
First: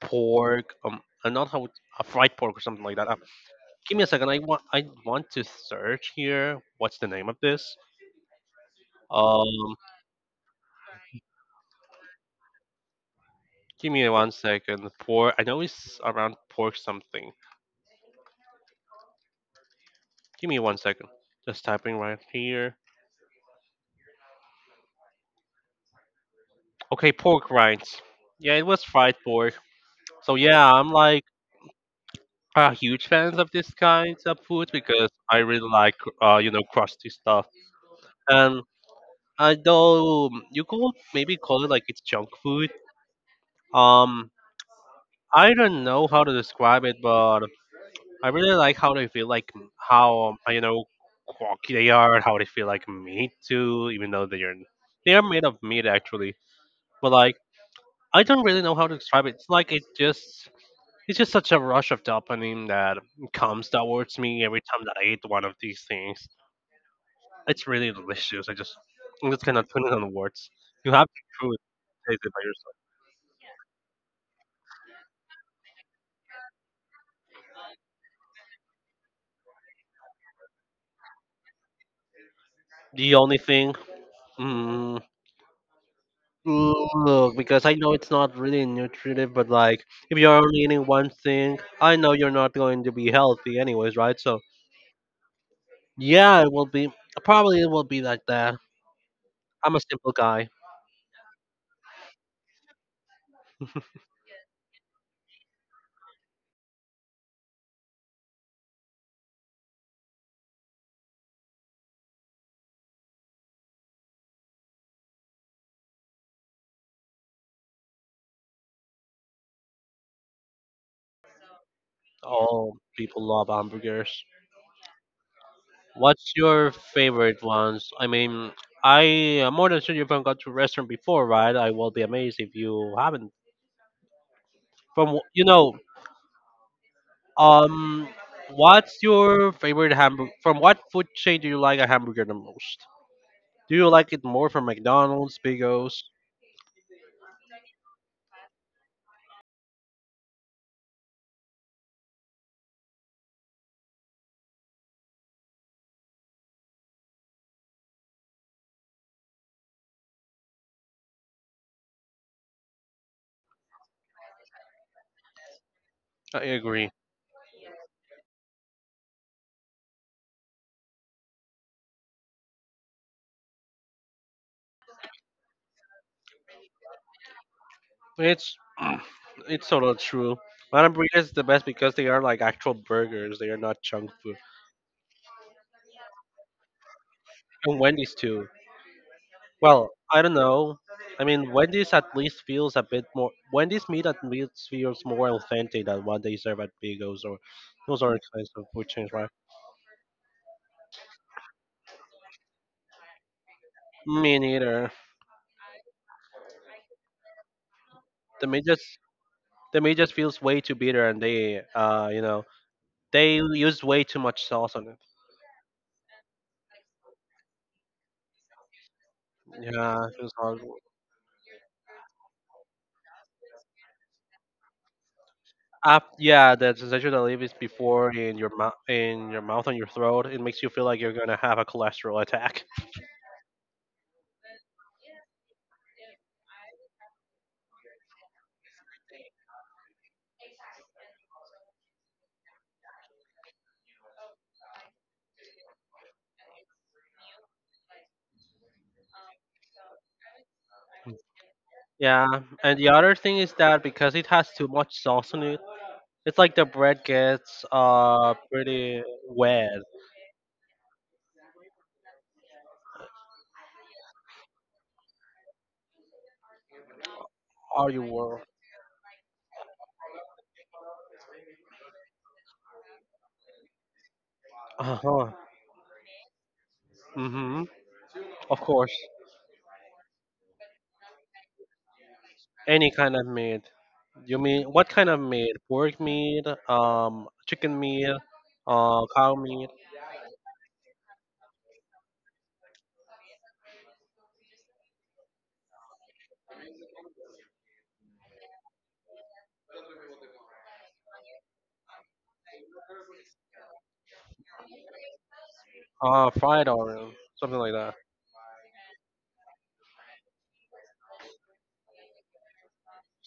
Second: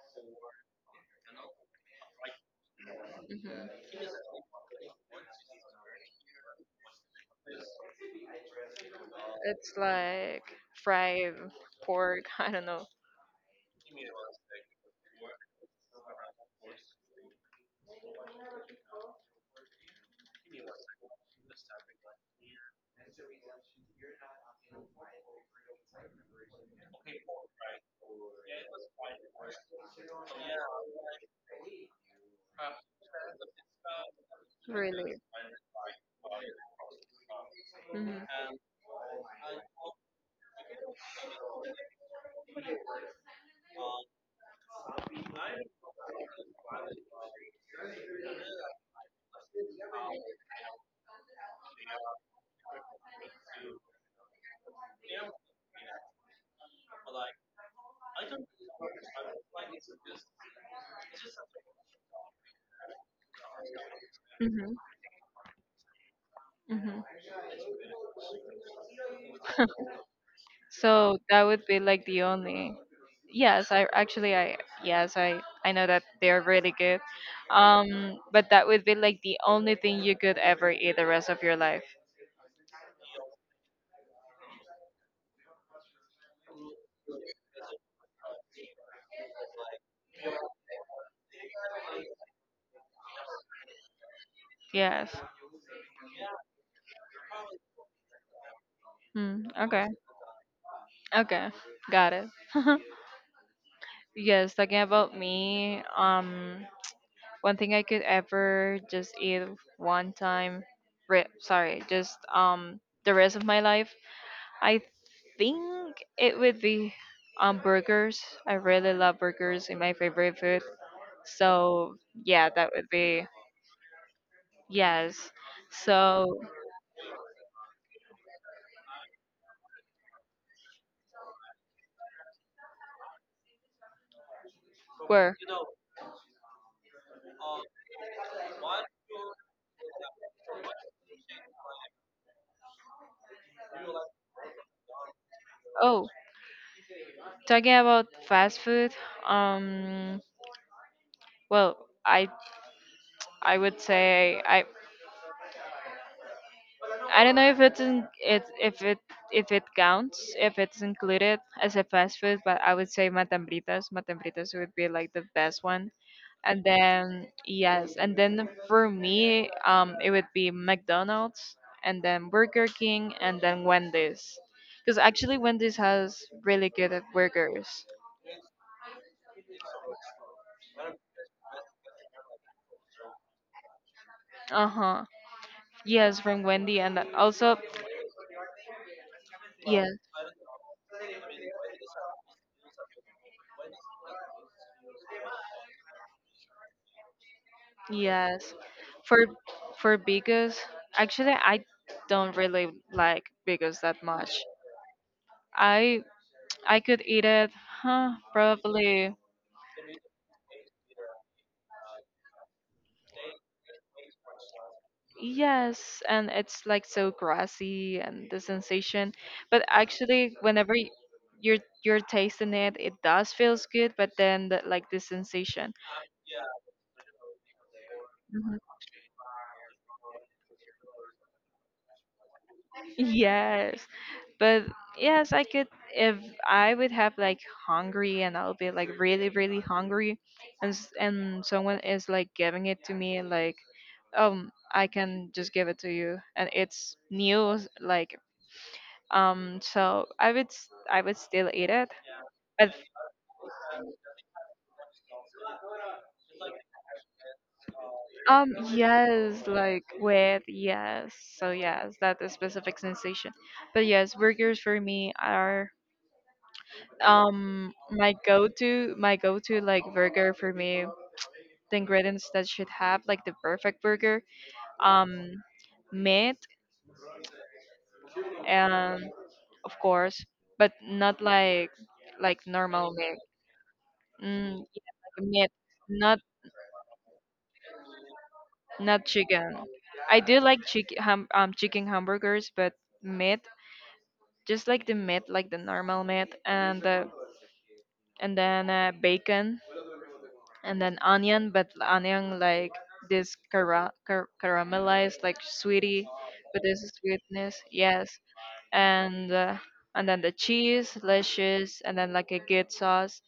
Speaker 2: pork. Not a fried pork or something like that.
Speaker 1: Hmm
Speaker 2: Give me a second. I want to search here. What's the name of this?
Speaker 1: It's
Speaker 2: Um,
Speaker 1: like fried pork. I don't know.
Speaker 2: give me 1 second. Pork. I know it's around pork something. Give me 1 second. Just typing right here. Okay, pork rinds. Yeah, it was fried pork. So yeah, I'm like a huge fans of this kind of food because
Speaker 1: Really.
Speaker 2: I really like crusty stuff.
Speaker 1: Hmm
Speaker 2: And. Although you could maybe call it like it's junk food. Um, I don't know how to describe it, but I really like how they feel like how quirky they are, and how they feel like meat too, even though they are made of meat actually. But like I don't really know how to describe it. It's like it's just such a rush of dopamine that comes towards me every
Speaker 1: hmm
Speaker 2: time that I eat one of these things.
Speaker 1: hmm
Speaker 2: It's really delicious. I just cannot put it on words. You have
Speaker 1: So
Speaker 2: to
Speaker 1: that
Speaker 2: truly
Speaker 1: would be like
Speaker 2: taste
Speaker 1: the
Speaker 2: it by
Speaker 1: only.
Speaker 2: yourself.
Speaker 1: Yes, I yes I know that they're really good. But that would be like the only thing you could ever eat the rest of your life.
Speaker 2: The only thing, mm, look, because I know it's not really nutritive, but like if you're only eating one thing, I know you're not going to be healthy anyways, right? So
Speaker 1: Yes.
Speaker 2: yeah, it will be probably it will be like that.
Speaker 1: Mm,
Speaker 2: I'm a
Speaker 1: okay.
Speaker 2: simple guy.
Speaker 1: Okay. Got it. Yes, talking about me, um, one thing I could ever just eat one time sorry, just the rest of my life, I think it would be burgers. I really love burgers in my favorite food. So, yeah, that
Speaker 2: All
Speaker 1: would be
Speaker 2: people love hamburgers.
Speaker 1: yes. So,
Speaker 2: What's your favorite ones? I mean, I am more than sure you've gone to a restaurant before, right? I will be amazed if you haven't. From wh-
Speaker 1: where?
Speaker 2: you know, Um, what's your favorite hamburger? From what food chain do you like a hamburger the most? Do you like it more from McDonald's, Big O's?
Speaker 1: Oh, talking about fast food, um well, I I would say I don't know if it's in, it if it if it counts if it's included as a fast food, but I would say matambritas. Matambritas would be like the best one.
Speaker 2: I
Speaker 1: And
Speaker 2: agree.
Speaker 1: then yes, and then for me, it would be McDonald's and then Burger King and then Wendy's, because actually Wendy's has really good burgers.
Speaker 2: It's it's sort of true. My hamburger is the best because they are like actual burgers. They are not junk food.
Speaker 1: Uh huh. Yes, from Wendy and also
Speaker 2: And Wendy's too.
Speaker 1: yes.
Speaker 2: Well, I don't know. I mean, Wendy's at least feels a bit more. Wendy's meat at least feels more authentic than what they serve at Big O's or those other kinds
Speaker 1: Yes.
Speaker 2: of food chains,
Speaker 1: For
Speaker 2: right?
Speaker 1: for Bigos, actually I don't really like Bigos that much.
Speaker 2: Me neither.
Speaker 1: I I could eat it, huh,
Speaker 2: The meat just
Speaker 1: probably.
Speaker 2: the meat just feels way too bitter, and they, they use way too much sauce on it.
Speaker 1: Yes, and it's like so grassy and the sensation. But
Speaker 2: Yeah, it feels
Speaker 1: actually
Speaker 2: horrible.
Speaker 1: you're tasting it, it does feels good, but then the, like the sensation.
Speaker 2: Af yeah, the sensation that leaves before
Speaker 1: Mhm.
Speaker 2: in your mouth and your throat, it makes you feel like you're gonna have a cholesterol attack.
Speaker 1: Yes. But yes, I could if I would have like hungry and I'll be like really really hungry and and someone is like giving it to me like I can just give it to you and it's new like um, so I would still eat it.
Speaker 2: Yeah,
Speaker 1: But
Speaker 2: and the other thing is that because it has too much sauce on it, it's like the bread gets
Speaker 1: um,
Speaker 2: pretty
Speaker 1: yes,
Speaker 2: wet.
Speaker 1: like with yes. So yes, that is specific sensation. But yes, burgers for me are
Speaker 2: Are you
Speaker 1: my
Speaker 2: were?
Speaker 1: go to, my go to like burger for me, the ingredients that should have like the perfect burger,
Speaker 2: Uh huh.
Speaker 1: um, meat,
Speaker 2: Mhm. Of course.
Speaker 1: and of course, but not like like
Speaker 2: Any
Speaker 1: normal
Speaker 2: kind
Speaker 1: meat.
Speaker 2: of meat. You mean
Speaker 1: Mm,
Speaker 2: what
Speaker 1: yeah,
Speaker 2: kind of
Speaker 1: like meat,
Speaker 2: meat? Pork
Speaker 1: not
Speaker 2: meat, chicken meat,
Speaker 1: not
Speaker 2: cow
Speaker 1: chicken.
Speaker 2: meat,
Speaker 1: I do like chicken hamburgers, but meat, just like the meat like the normal meat, and the and then bacon, and then onion, but onion like this caramelized like sweetie with
Speaker 2: fried
Speaker 1: this is
Speaker 2: or
Speaker 1: sweetness,
Speaker 2: something like that.
Speaker 1: yes. And and then the cheese, lashes, and then like a good sauce,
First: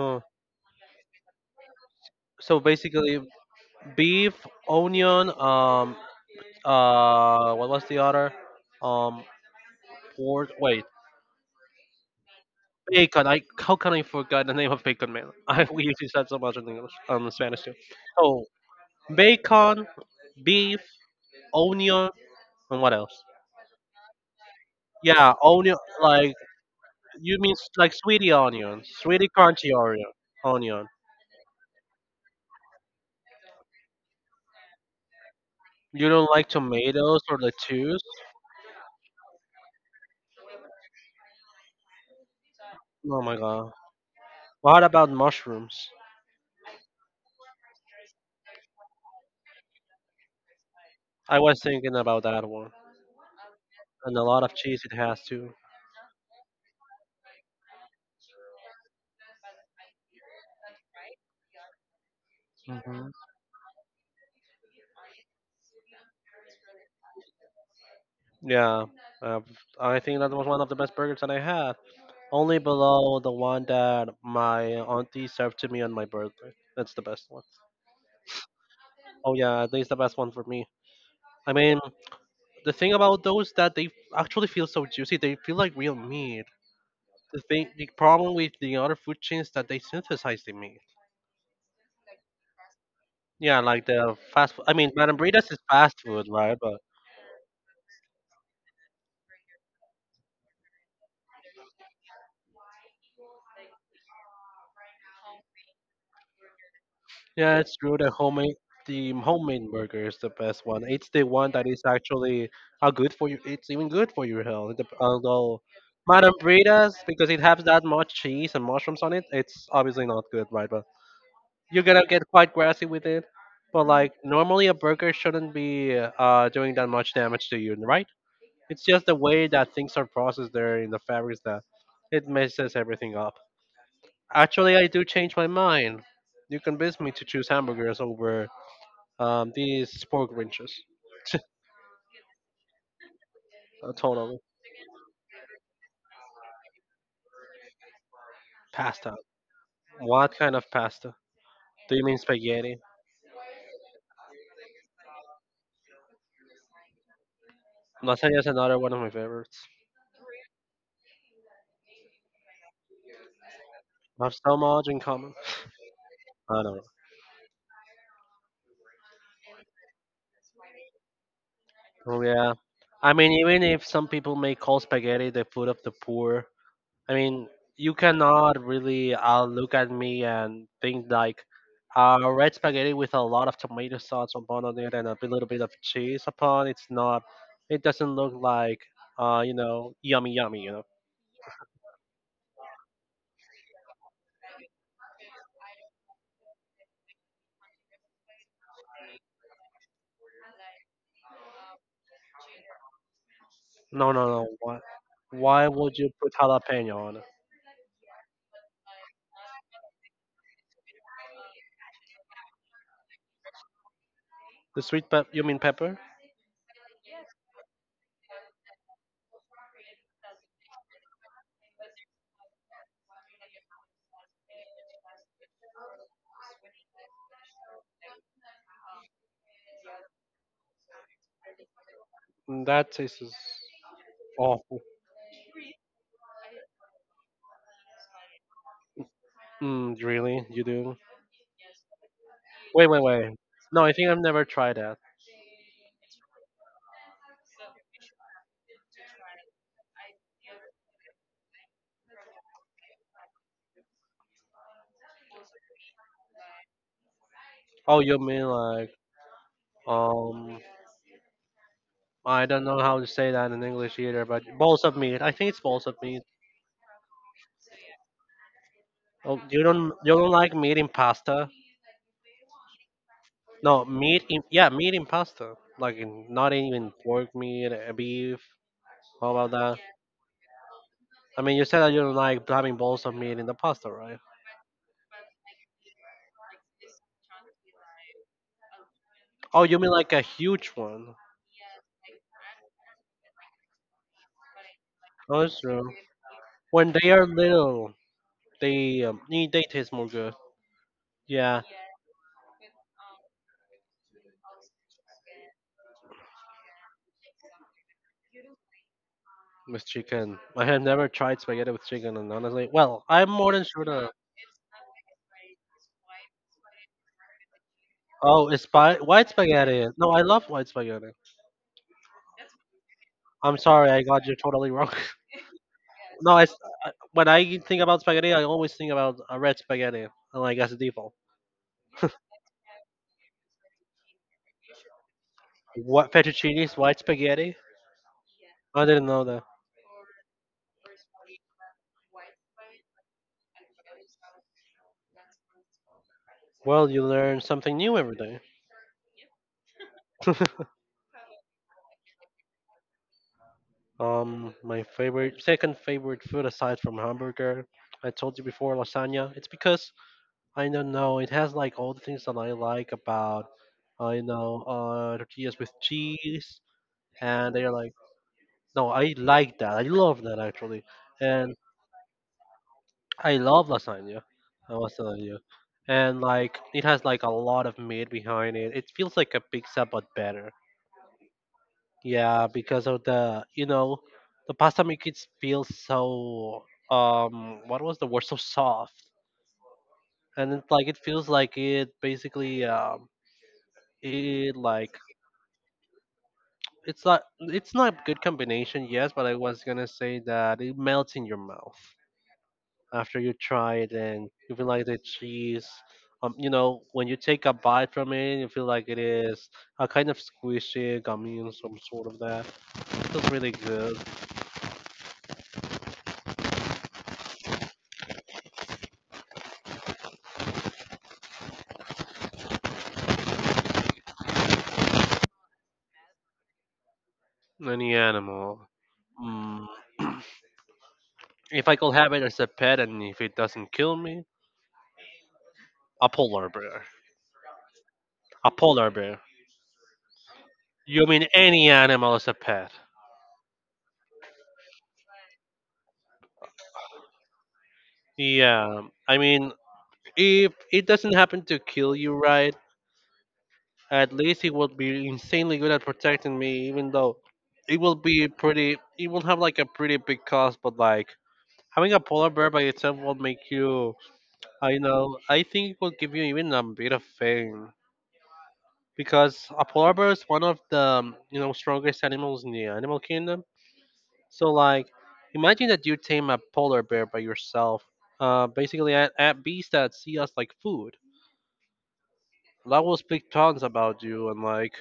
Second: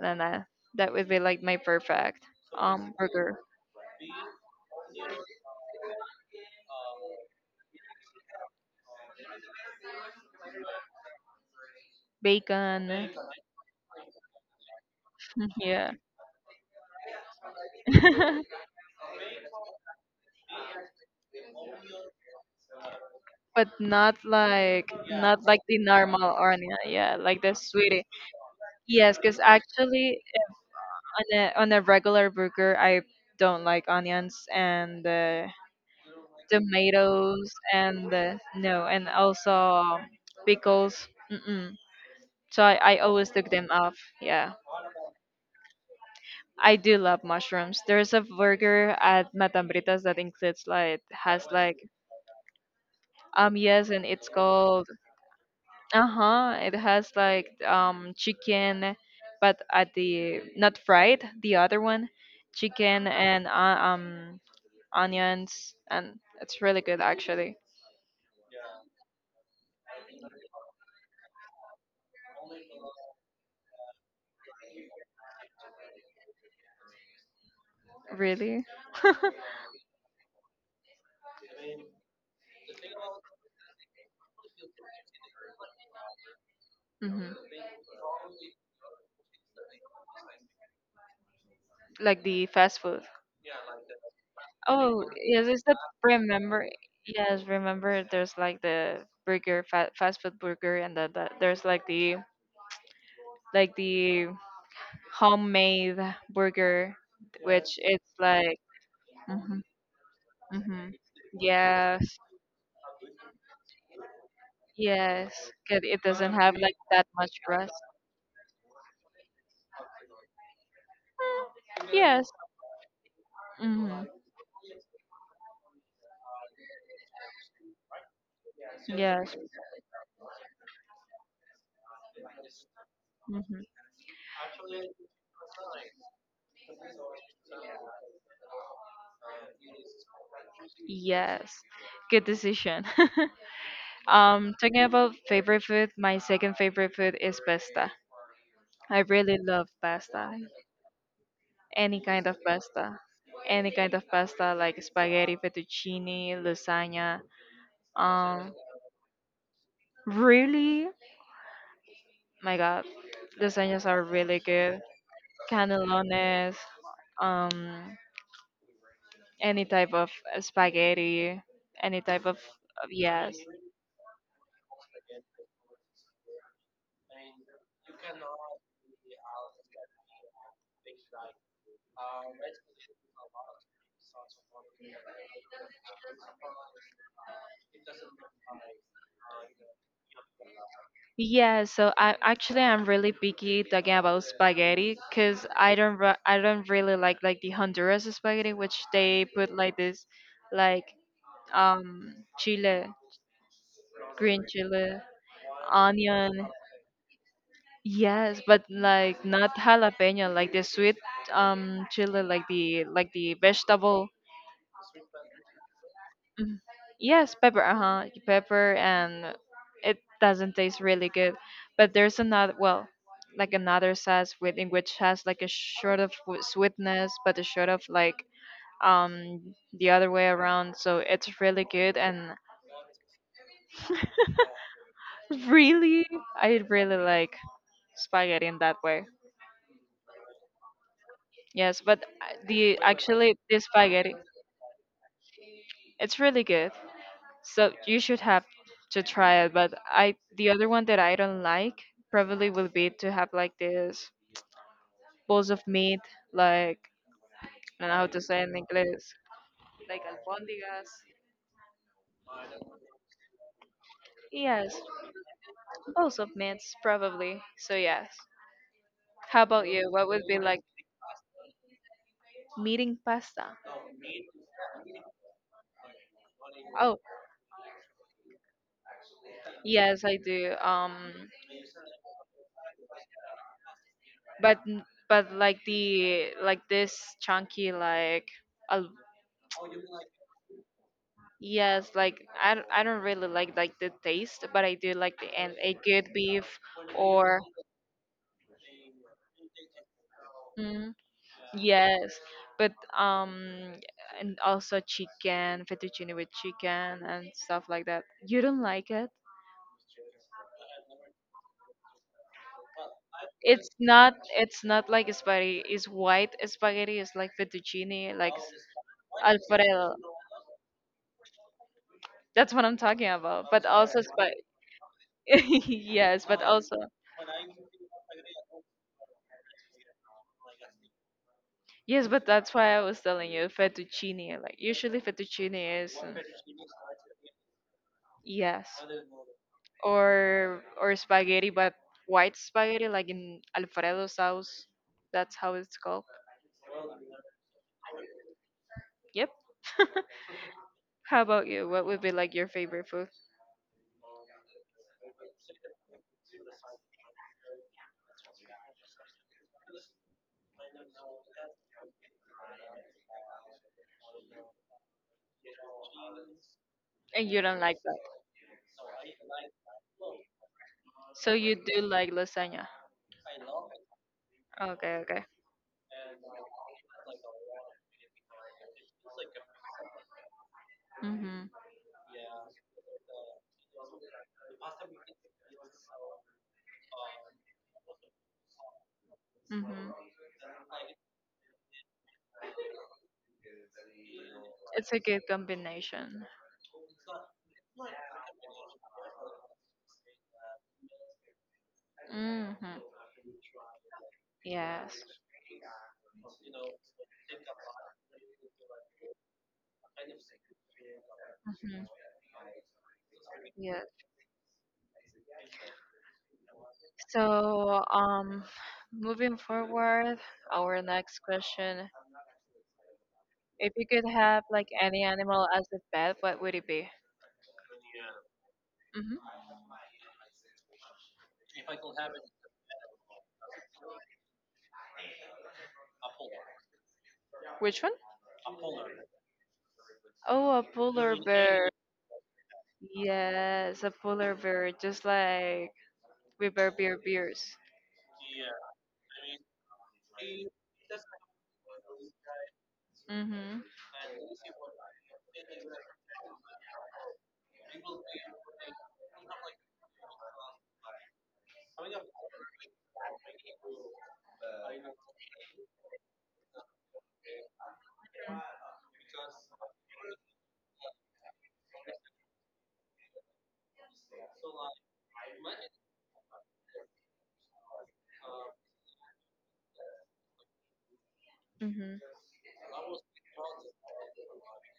Speaker 1: and then that would be like my perfect
Speaker 2: So
Speaker 1: um,
Speaker 2: basically,
Speaker 1: burger.
Speaker 2: beef, onion, what was the other? Um, pork. Wait,
Speaker 1: Bacon,
Speaker 2: bacon. I how can I forget the name of bacon, man?
Speaker 1: mm,
Speaker 2: I we
Speaker 1: yeah.
Speaker 2: usually said so much in English, Spanish too. Oh, bacon, beef, onion, and what else?
Speaker 1: But not like
Speaker 2: Yeah,
Speaker 1: not like
Speaker 2: onion,
Speaker 1: the
Speaker 2: like
Speaker 1: normal onion, yeah,
Speaker 2: you
Speaker 1: like the
Speaker 2: mean like
Speaker 1: sweetie.
Speaker 2: sweetie onion,
Speaker 1: Yes,
Speaker 2: sweetie
Speaker 1: because
Speaker 2: crunchy onion,
Speaker 1: actually
Speaker 2: onion.
Speaker 1: on a regular burger, I don't like onions and
Speaker 2: You don't like tomatoes or
Speaker 1: tomatoes
Speaker 2: lettuce?
Speaker 1: and no, and also pickles. Mm-mm. So I
Speaker 2: Oh
Speaker 1: always
Speaker 2: my
Speaker 1: took them
Speaker 2: god.
Speaker 1: off. Yeah.
Speaker 2: What about mushrooms?
Speaker 1: I do love mushrooms. There's a burger at Matambritas that includes like
Speaker 2: I
Speaker 1: has
Speaker 2: was
Speaker 1: like
Speaker 2: thinking about that one.
Speaker 1: um, yes, and
Speaker 2: And a
Speaker 1: it's
Speaker 2: lot of cheese
Speaker 1: called
Speaker 2: it has too.
Speaker 1: uh-huh, it has like um, chicken, but at the not fried the other one, chicken
Speaker 2: Hmm.
Speaker 1: and um, onions, and it's really good actually.
Speaker 2: Yeah, uh, I think that was one of the best burgers that I had. Only below the one that my auntie served to me on my birthday. That's the best one.
Speaker 1: Really?
Speaker 2: Oh yeah, at least the best one for me. I mean, the thing about those that they actually feel so juicy, they feel like real meat.
Speaker 1: Mhm.
Speaker 2: The thing, the problem with the other food chains that they synthesize the meat.
Speaker 1: Like the fast food.
Speaker 2: Yeah, like the fast. Food. I mean,
Speaker 1: Oh,
Speaker 2: Madame
Speaker 1: yes,
Speaker 2: Bredas is
Speaker 1: it's the
Speaker 2: fast food, right?
Speaker 1: remember.
Speaker 2: But
Speaker 1: Yes, remember there's like the burger, fa fast food burger, and there's like the homemade burger,
Speaker 2: yeah, it's
Speaker 1: which
Speaker 2: true.
Speaker 1: it's like
Speaker 2: The
Speaker 1: hmm
Speaker 2: homemade burger is the best one.
Speaker 1: hmm
Speaker 2: It's the one that is
Speaker 1: yes,
Speaker 2: actually good for you. It's even good for your health. The-
Speaker 1: yes,
Speaker 2: although
Speaker 1: 'cause it doesn't
Speaker 2: Madame
Speaker 1: have like
Speaker 2: Bredas,
Speaker 1: that much
Speaker 2: because it has
Speaker 1: crust.
Speaker 2: that much cheese and mushrooms on it, it's obviously not good, right? But you're
Speaker 1: Mm,
Speaker 2: gonna get
Speaker 1: yes,
Speaker 2: quite grassy with it. But
Speaker 1: hmm
Speaker 2: like normally, a burger shouldn't be doing that much damage to you, right? It's just the
Speaker 1: yes,
Speaker 2: way that things are processed there in the fabrics that it messes everything up.
Speaker 1: hmm
Speaker 2: Actually, I do change my mind. You convinced me to choose hamburgers over these pork rinches.
Speaker 1: yes, good decision.
Speaker 2: Totally.
Speaker 1: Talking about favorite food, my second favorite food is pasta. I
Speaker 2: Pasta.
Speaker 1: really love pasta.
Speaker 2: What kind of pasta? Do
Speaker 1: Any
Speaker 2: you mean
Speaker 1: kind of
Speaker 2: spaghetti?
Speaker 1: pasta. Any kind of pasta like spaghetti, fettuccine, lasagna.
Speaker 2: Lasagna is
Speaker 1: Um,
Speaker 2: another one of my favorites.
Speaker 1: really? My God, lasagnas are
Speaker 2: I have
Speaker 1: really
Speaker 2: so
Speaker 1: good.
Speaker 2: much in common. I
Speaker 1: Canelones,
Speaker 2: don't know.
Speaker 1: um, any type of spaghetti, any
Speaker 2: Oh,
Speaker 1: type of,
Speaker 2: yeah. I mean,
Speaker 1: yes.
Speaker 2: even if some people may call spaghetti the food of the poor, I mean, you cannot really look at me and think like red spaghetti with a lot of tomato sauce upon on it and a little bit of cheese upon. It's not. It doesn't look like yummy, yummy. You know.
Speaker 1: Yeah, so I'm really picky talking about spaghetti because I don't really like the Honduras spaghetti which they put like this like um, chile,
Speaker 2: No, no,
Speaker 1: green
Speaker 2: no. Why?
Speaker 1: chile,
Speaker 2: Why would you put
Speaker 1: onion.
Speaker 2: jalapeno on it?
Speaker 1: Yes, but like not jalapeno, like the sweet um, chili, like the vegetable.
Speaker 2: The sweet pep? You mean pepper?
Speaker 1: Mhm. Yes, pepper, uh-huh, pepper, and it doesn't taste really good. But there's another, well, like another sauce with in which has like a short of sweetness, but a short of like um, the other way around. So it's really good, and
Speaker 2: Mm, that tastes awful.
Speaker 1: really, I really like spaghetti in that way.
Speaker 2: Mm, really? You do?
Speaker 1: Yes, but the
Speaker 2: Wait, wait, wait.
Speaker 1: actually the
Speaker 2: No, I think
Speaker 1: spaghetti,
Speaker 2: I've never tried that.
Speaker 1: it's really good. So you should have to try it. But I the other one that I don't like probably will be to have like this balls of meat, like I don't know
Speaker 2: Oh,
Speaker 1: how
Speaker 2: you
Speaker 1: to say
Speaker 2: mean
Speaker 1: it in
Speaker 2: like
Speaker 1: English, like
Speaker 2: um
Speaker 1: albóndigas.
Speaker 2: I don't know how to say that in English either, but
Speaker 1: Yes,
Speaker 2: balls of meat. I think it's balls of
Speaker 1: balls
Speaker 2: meat.
Speaker 1: of meats probably. So yes.
Speaker 2: Oh,
Speaker 1: How
Speaker 2: you
Speaker 1: about you?
Speaker 2: don't
Speaker 1: What
Speaker 2: you
Speaker 1: would
Speaker 2: don't
Speaker 1: be
Speaker 2: like
Speaker 1: like
Speaker 2: meat in pasta?
Speaker 1: meeting pasta?
Speaker 2: No, meat in yeah, meat in pasta. Like in, not even
Speaker 1: Oh
Speaker 2: pork meat, beef. How about that?
Speaker 1: yes, I do.
Speaker 2: I mean, you said that you don't like having balls of meat in the pasta, right?
Speaker 1: But but like the like this chunky like al.
Speaker 2: Oh, you mean like a huge one?
Speaker 1: Yes, like I don't really like the taste, but I do like the
Speaker 2: Oh,
Speaker 1: and
Speaker 2: that's
Speaker 1: a
Speaker 2: true.
Speaker 1: good beef
Speaker 2: When they are
Speaker 1: or
Speaker 2: little, they they taste more good.
Speaker 1: mm,
Speaker 2: Yeah,
Speaker 1: yes, but um, and also chicken, fettuccine with chicken and stuff like that. You don't like it?
Speaker 2: with chicken. I have never tried spaghetti with chicken, and honestly, well, I'm more than
Speaker 1: It's
Speaker 2: sure that.
Speaker 1: not like spaghetti. It's white spaghetti. It's like fettuccine, like
Speaker 2: Oh, it's spi- white spaghetti.
Speaker 1: alfredo.
Speaker 2: No, I love white spaghetti.
Speaker 1: That's what I'm talking about.
Speaker 2: I'm
Speaker 1: But
Speaker 2: sorry,
Speaker 1: also
Speaker 2: I got
Speaker 1: spa.
Speaker 2: you totally wrong.
Speaker 1: Yes,
Speaker 2: No,
Speaker 1: but
Speaker 2: it's,
Speaker 1: also.
Speaker 2: I- when I think about spaghetti, I always think about a red spaghetti, like as a default.
Speaker 1: Yes, but that's why I was telling you fettuccine. Like usually fettuccine is
Speaker 2: What fettuccine? White spaghetti?
Speaker 1: yes,
Speaker 2: I didn't know that.
Speaker 1: or spaghetti, but white spaghetti, like in Alfredo sauce. That's how it's called.
Speaker 2: Well, you learn something new every day.
Speaker 1: Yep. How about you? What would be like your favorite food?
Speaker 2: My favorite, second favorite food aside from hamburger, I told you before, lasagna. It's because I don't know, it has like all the things that I like about, tortillas with cheese,
Speaker 1: And you
Speaker 2: and
Speaker 1: don't
Speaker 2: they're
Speaker 1: like
Speaker 2: like,
Speaker 1: that,
Speaker 2: no, I like that. I love that actually,
Speaker 1: so you
Speaker 2: and
Speaker 1: do like lasagna.
Speaker 2: I love lasagna. I love
Speaker 1: Okay, okay.
Speaker 2: lasagna. And like it has like a lot of meat behind it. It feels like a pizza but better. Yeah, because of the the pasta makes it feel so what was the word so soft. And it's like it feels like it basically it like it's not a good combination, yes, but I was gonna say that it melts in your mouth after you try it, and you feel like the cheese, you know, when you take a bite from it, you feel like it is a kind of squishy, gummy and some sort of that. It's really good.
Speaker 1: So, moving forward, our next question: if you could have like any animal as a pet, what would it be?
Speaker 2: Any animal,
Speaker 1: Hmm
Speaker 2: mm. If I could have it as a pet and if it doesn't kill me, a polar bear.
Speaker 1: Which one?
Speaker 2: A polar bear.
Speaker 1: Oh, a
Speaker 2: You
Speaker 1: polar
Speaker 2: mean
Speaker 1: bear.
Speaker 2: any animal as a pet.
Speaker 1: Yes, a polar bear, just like we bears.
Speaker 2: Yeah, I mean, if it doesn't happen to kill you, right?
Speaker 1: Mm-hmm.
Speaker 2: At least it would be insanely good at protecting me, even though it will be pretty. It will have like a pretty big cost, but like having a polar bear by itself will make you. I know. I think it will give you even a bit of fame because a polar bear is one of the you know, strongest animals in the animal kingdom. So like, imagine that you tame a polar bear by yourself. Basically, at beasts that see us like food.
Speaker 1: Mm-hmm.
Speaker 2: That will speak tons about you and like.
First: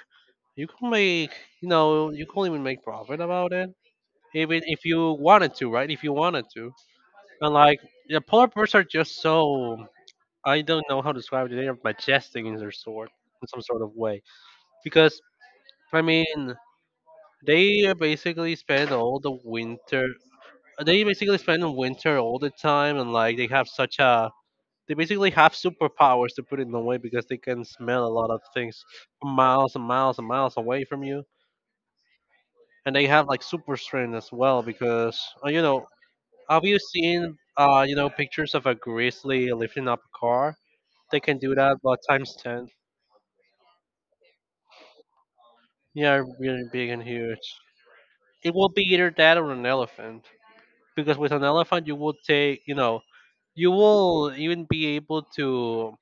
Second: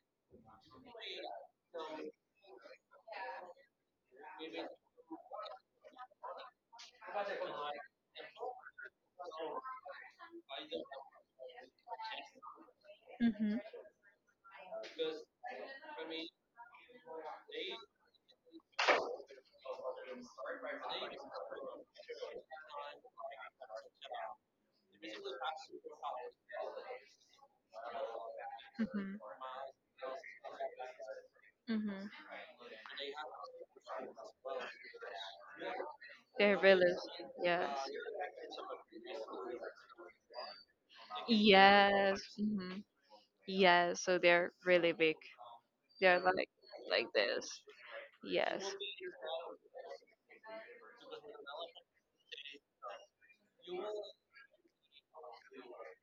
Speaker 2: You can make, you know, you can even make profit about it, even if you wanted to, right? If you wanted to, and like the polar bears are just so, I don't know how to describe it. They are majestic in their sort, in
Speaker 1: Mm-hmm.
Speaker 2: some sort of way, because I mean they basically spend all the winter. They basically spend the winter all the time, and like they have such a. They basically have superpowers to put it in a way, because they can smell a lot of things
Speaker 1: Mm-hmm.
Speaker 2: miles and miles and miles away from you,
Speaker 1: Mm-hmm.
Speaker 2: and they have like super strength as well, because uh, you know
Speaker 1: They're
Speaker 2: have you
Speaker 1: really
Speaker 2: seen
Speaker 1: yes.
Speaker 2: pictures of a grizzly lifting up a car? They can do that but
Speaker 1: Yes.
Speaker 2: times 10.
Speaker 1: Mm-hmm. Yes. So they're really big. They're
Speaker 2: Yeah, really big and
Speaker 1: like
Speaker 2: huge.
Speaker 1: this.
Speaker 2: It
Speaker 1: Yes.
Speaker 2: will be either that or an elephant, because with an elephant you will take, you know, you will even be able to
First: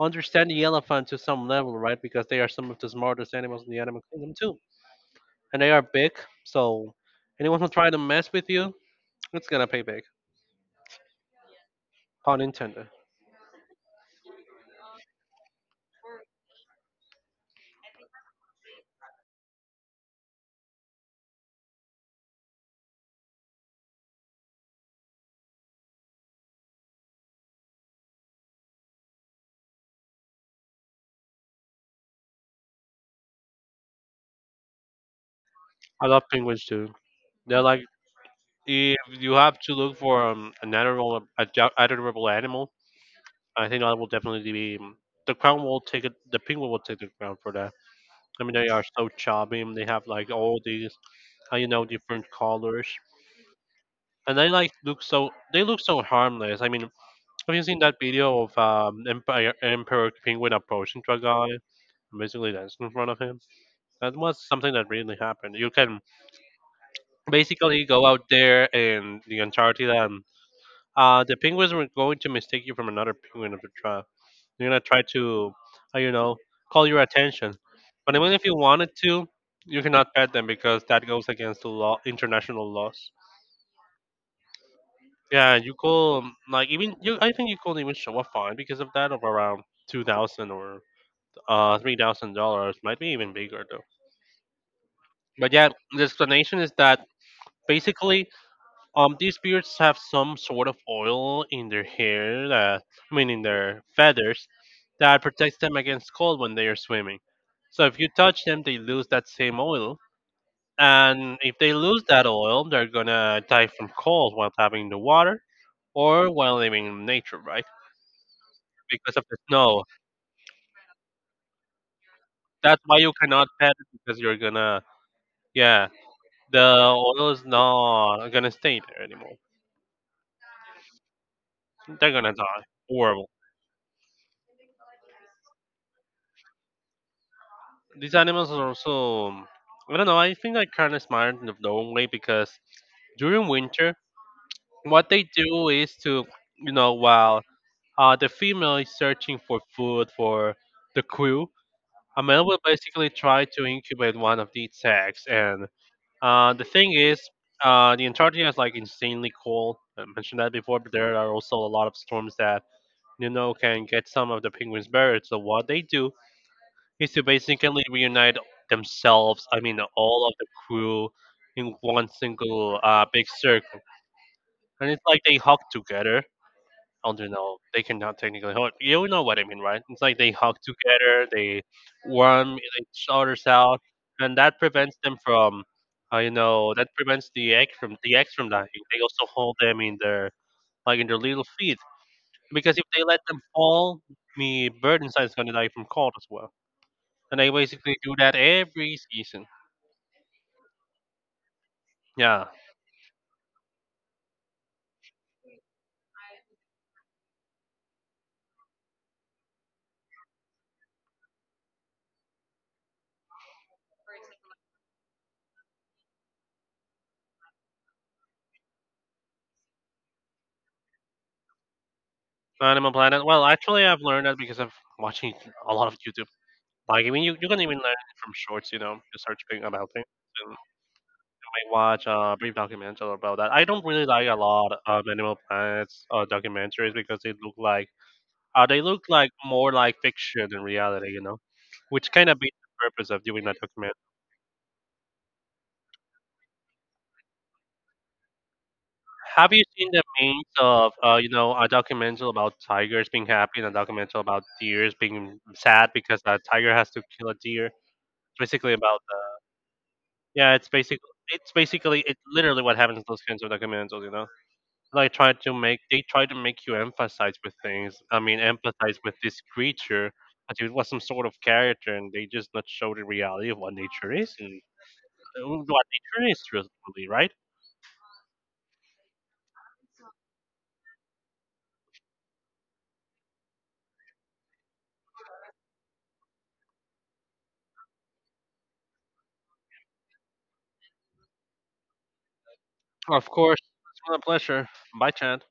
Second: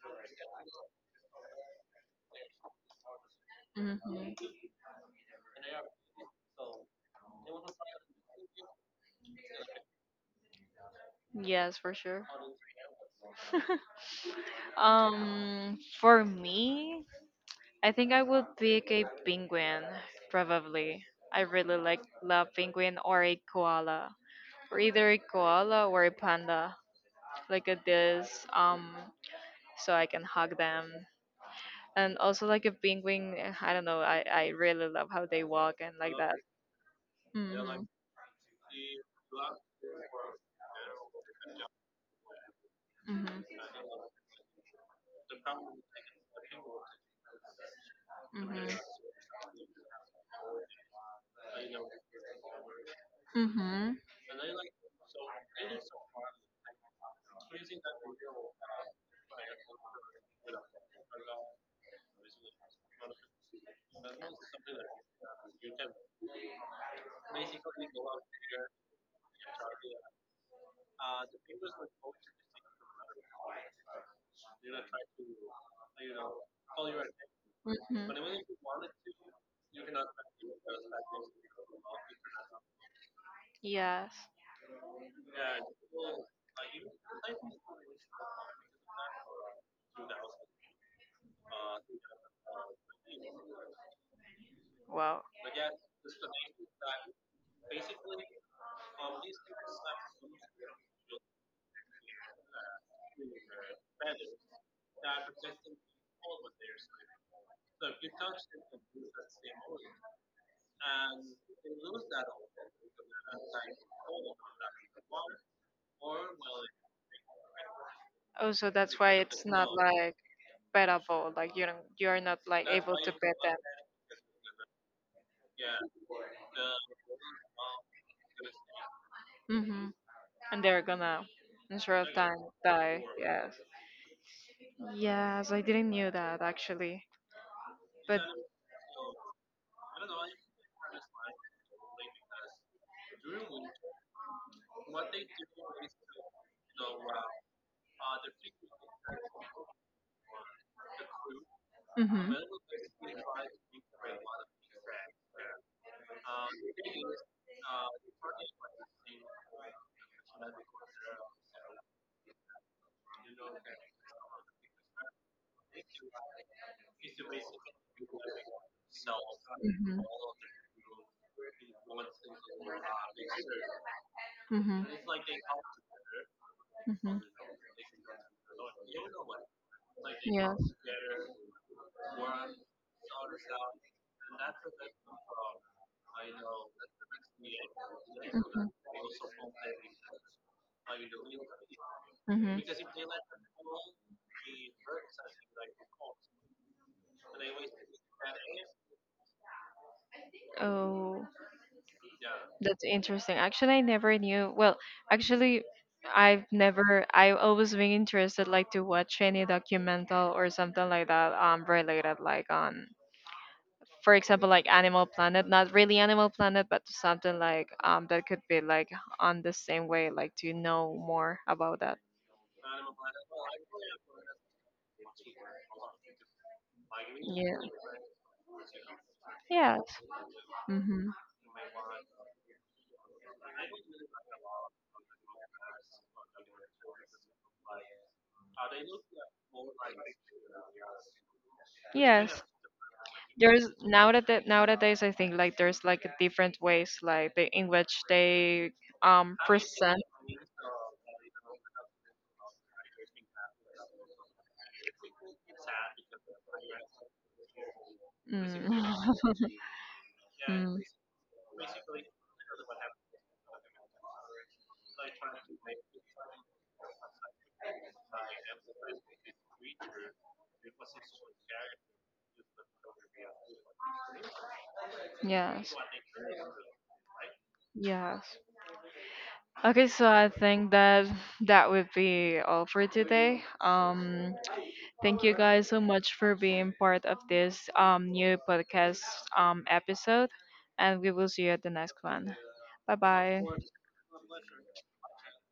Speaker 2: understand the elephant to some level, right? Because they are some of the smartest animals in the
Speaker 1: hmm
Speaker 2: animal kingdom too, and they are big, so anyone who try to mess with you, it's gonna pay big.
Speaker 1: Yes, for sure.
Speaker 2: Pun intended.
Speaker 1: Um, for me, I think I would pick a penguin, probably. I really like love penguin or a koala, or either a koala or a panda, like at this. So I can hug them, and also like a penguin. Eh, I don't know. I really love how they walk and
Speaker 2: I
Speaker 1: like
Speaker 2: love
Speaker 1: that.
Speaker 2: penguins too. They're like,
Speaker 1: Mm-hmm.
Speaker 2: if you have to look for an admirable, admirable animal,
Speaker 1: Mm-hmm.
Speaker 2: I think that will definitely be, the crown will take it. The penguin will take the crown for that. I mean, they are so chubby, and they have like all these, different colors,
Speaker 1: Mm-hmm.
Speaker 2: and they like look so. They look so harmless. I mean, have you seen that video of Emperor Penguin approaching to a guy and basically dancing in front of him? That was something that really happened. You can basically go out there in the Antarctica. The penguins were going to mistake you from another penguin of the tribe. They're gonna try to, uh, you know, call your attention.
Speaker 1: Mm-hmm.
Speaker 2: But even if you wanted to, you cannot pet them because that goes against the law, international laws.
Speaker 1: Yes.
Speaker 2: Yeah, you call like even you. I think you could even show a fine because of that of around 2,000 or $3,000. Might be even bigger though.
Speaker 1: Wow.
Speaker 2: But yeah, the explanation is that basically, these beards have some sort of oil in their hair that, I mean, in their feathers, that protects them against cold when they are swimming. So if you touch them, they lose that same oil, and if they lose that oil, they're gonna die from cold while diving in the water or while living in nature, right?
Speaker 1: Oh, so that's why
Speaker 2: Because of the
Speaker 1: it's not
Speaker 2: snow.
Speaker 1: like bettable. Like you don't, you're not like
Speaker 2: That's
Speaker 1: able
Speaker 2: why you
Speaker 1: to
Speaker 2: cannot
Speaker 1: bet
Speaker 2: pet it, because you're gonna, yeah, the oil is not gonna stay there anymore.
Speaker 1: them. Hmm And they're gonna, in short
Speaker 2: They're
Speaker 1: of
Speaker 2: gonna
Speaker 1: time,
Speaker 2: die.
Speaker 1: die.
Speaker 2: Horrible.
Speaker 1: Yes. Yes, I didn't knew that actually.
Speaker 2: These
Speaker 1: But.
Speaker 2: animals are also, I don't know, I think they're kind of smart in their own way because during winter, what they do is to, you know, while the female is searching for food for the crew, a
Speaker 1: Hmm
Speaker 2: male will basically try to incubate one of these eggs. And uh, the thing is, the Antarctica is like insanely cold. I mentioned that before, but there are also a lot of storms that, you know, can get some of the penguins buried. So what they do is to basically reunite themselves. I mean, all of the crew in one single big circle,
Speaker 1: hmm
Speaker 2: and it's like they hug together.
Speaker 1: hmm
Speaker 2: I
Speaker 1: hmm
Speaker 2: don't know. They cannot technically hug. You know what I mean, right? It's like they hug
Speaker 1: Yes.
Speaker 2: together. They warm each other's out, and that prevents them from, that prevents the eggs from
Speaker 1: hmm
Speaker 2: dying. They also hold them in their like in their little feet,
Speaker 1: hmm
Speaker 2: because if they let them fall, the bird inside is gonna die from cold as well, and I basically do that every season.
Speaker 1: Oh,
Speaker 2: Yeah,
Speaker 1: that's interesting. Actually, I never knew. Well, actually, I've never. I've always been interested, like, to watch any documental or something like that, related, like on, for example, like Animal Planet. Not really Animal Planet, but something like um, that could be like on the same way, like to know more about that.
Speaker 2: Animal Planet. Well, actually, I've learned that because of watching a lot of YouTube. Like, I mean, you
Speaker 1: Yeah.
Speaker 2: can even learn it from shorts, you know, just searching
Speaker 1: Yes.
Speaker 2: about things. And
Speaker 1: Mm-hmm.
Speaker 2: I watch a brief documentary about that. I don't really like a lot of Animal Planet's documentaries because they look like more like fiction than reality, you know, which kind of
Speaker 1: Yes.
Speaker 2: beats the purpose of doing that
Speaker 1: There's
Speaker 2: documentary.
Speaker 1: nowadays I think like there's like different ways like they, in which they um,
Speaker 2: Have you seen
Speaker 1: present.
Speaker 2: the means of a documentary about tigers being happy and a documentary about deers being sad because a tiger has to kill a deer? It's basically
Speaker 1: Mm.
Speaker 2: about the yeah. It's
Speaker 1: Mm.
Speaker 2: basically it's basically it's literally what happens in those kinds of documentaries. You know, like try to make they try to make you emphasize with things. I mean, empathize with this creature as if it was some sort of character, and they just not show the reality of what nature is and
Speaker 1: Yes.
Speaker 2: what nature is truthfully, right?
Speaker 1: Yes. Okay, so I think that would be all for today. Thank you guys so much for being part of this um, new podcast um, episode, and we will see you at the next one. Bye
Speaker 2: Of
Speaker 1: bye.
Speaker 2: course, it's been a pleasure. Bye, Chad.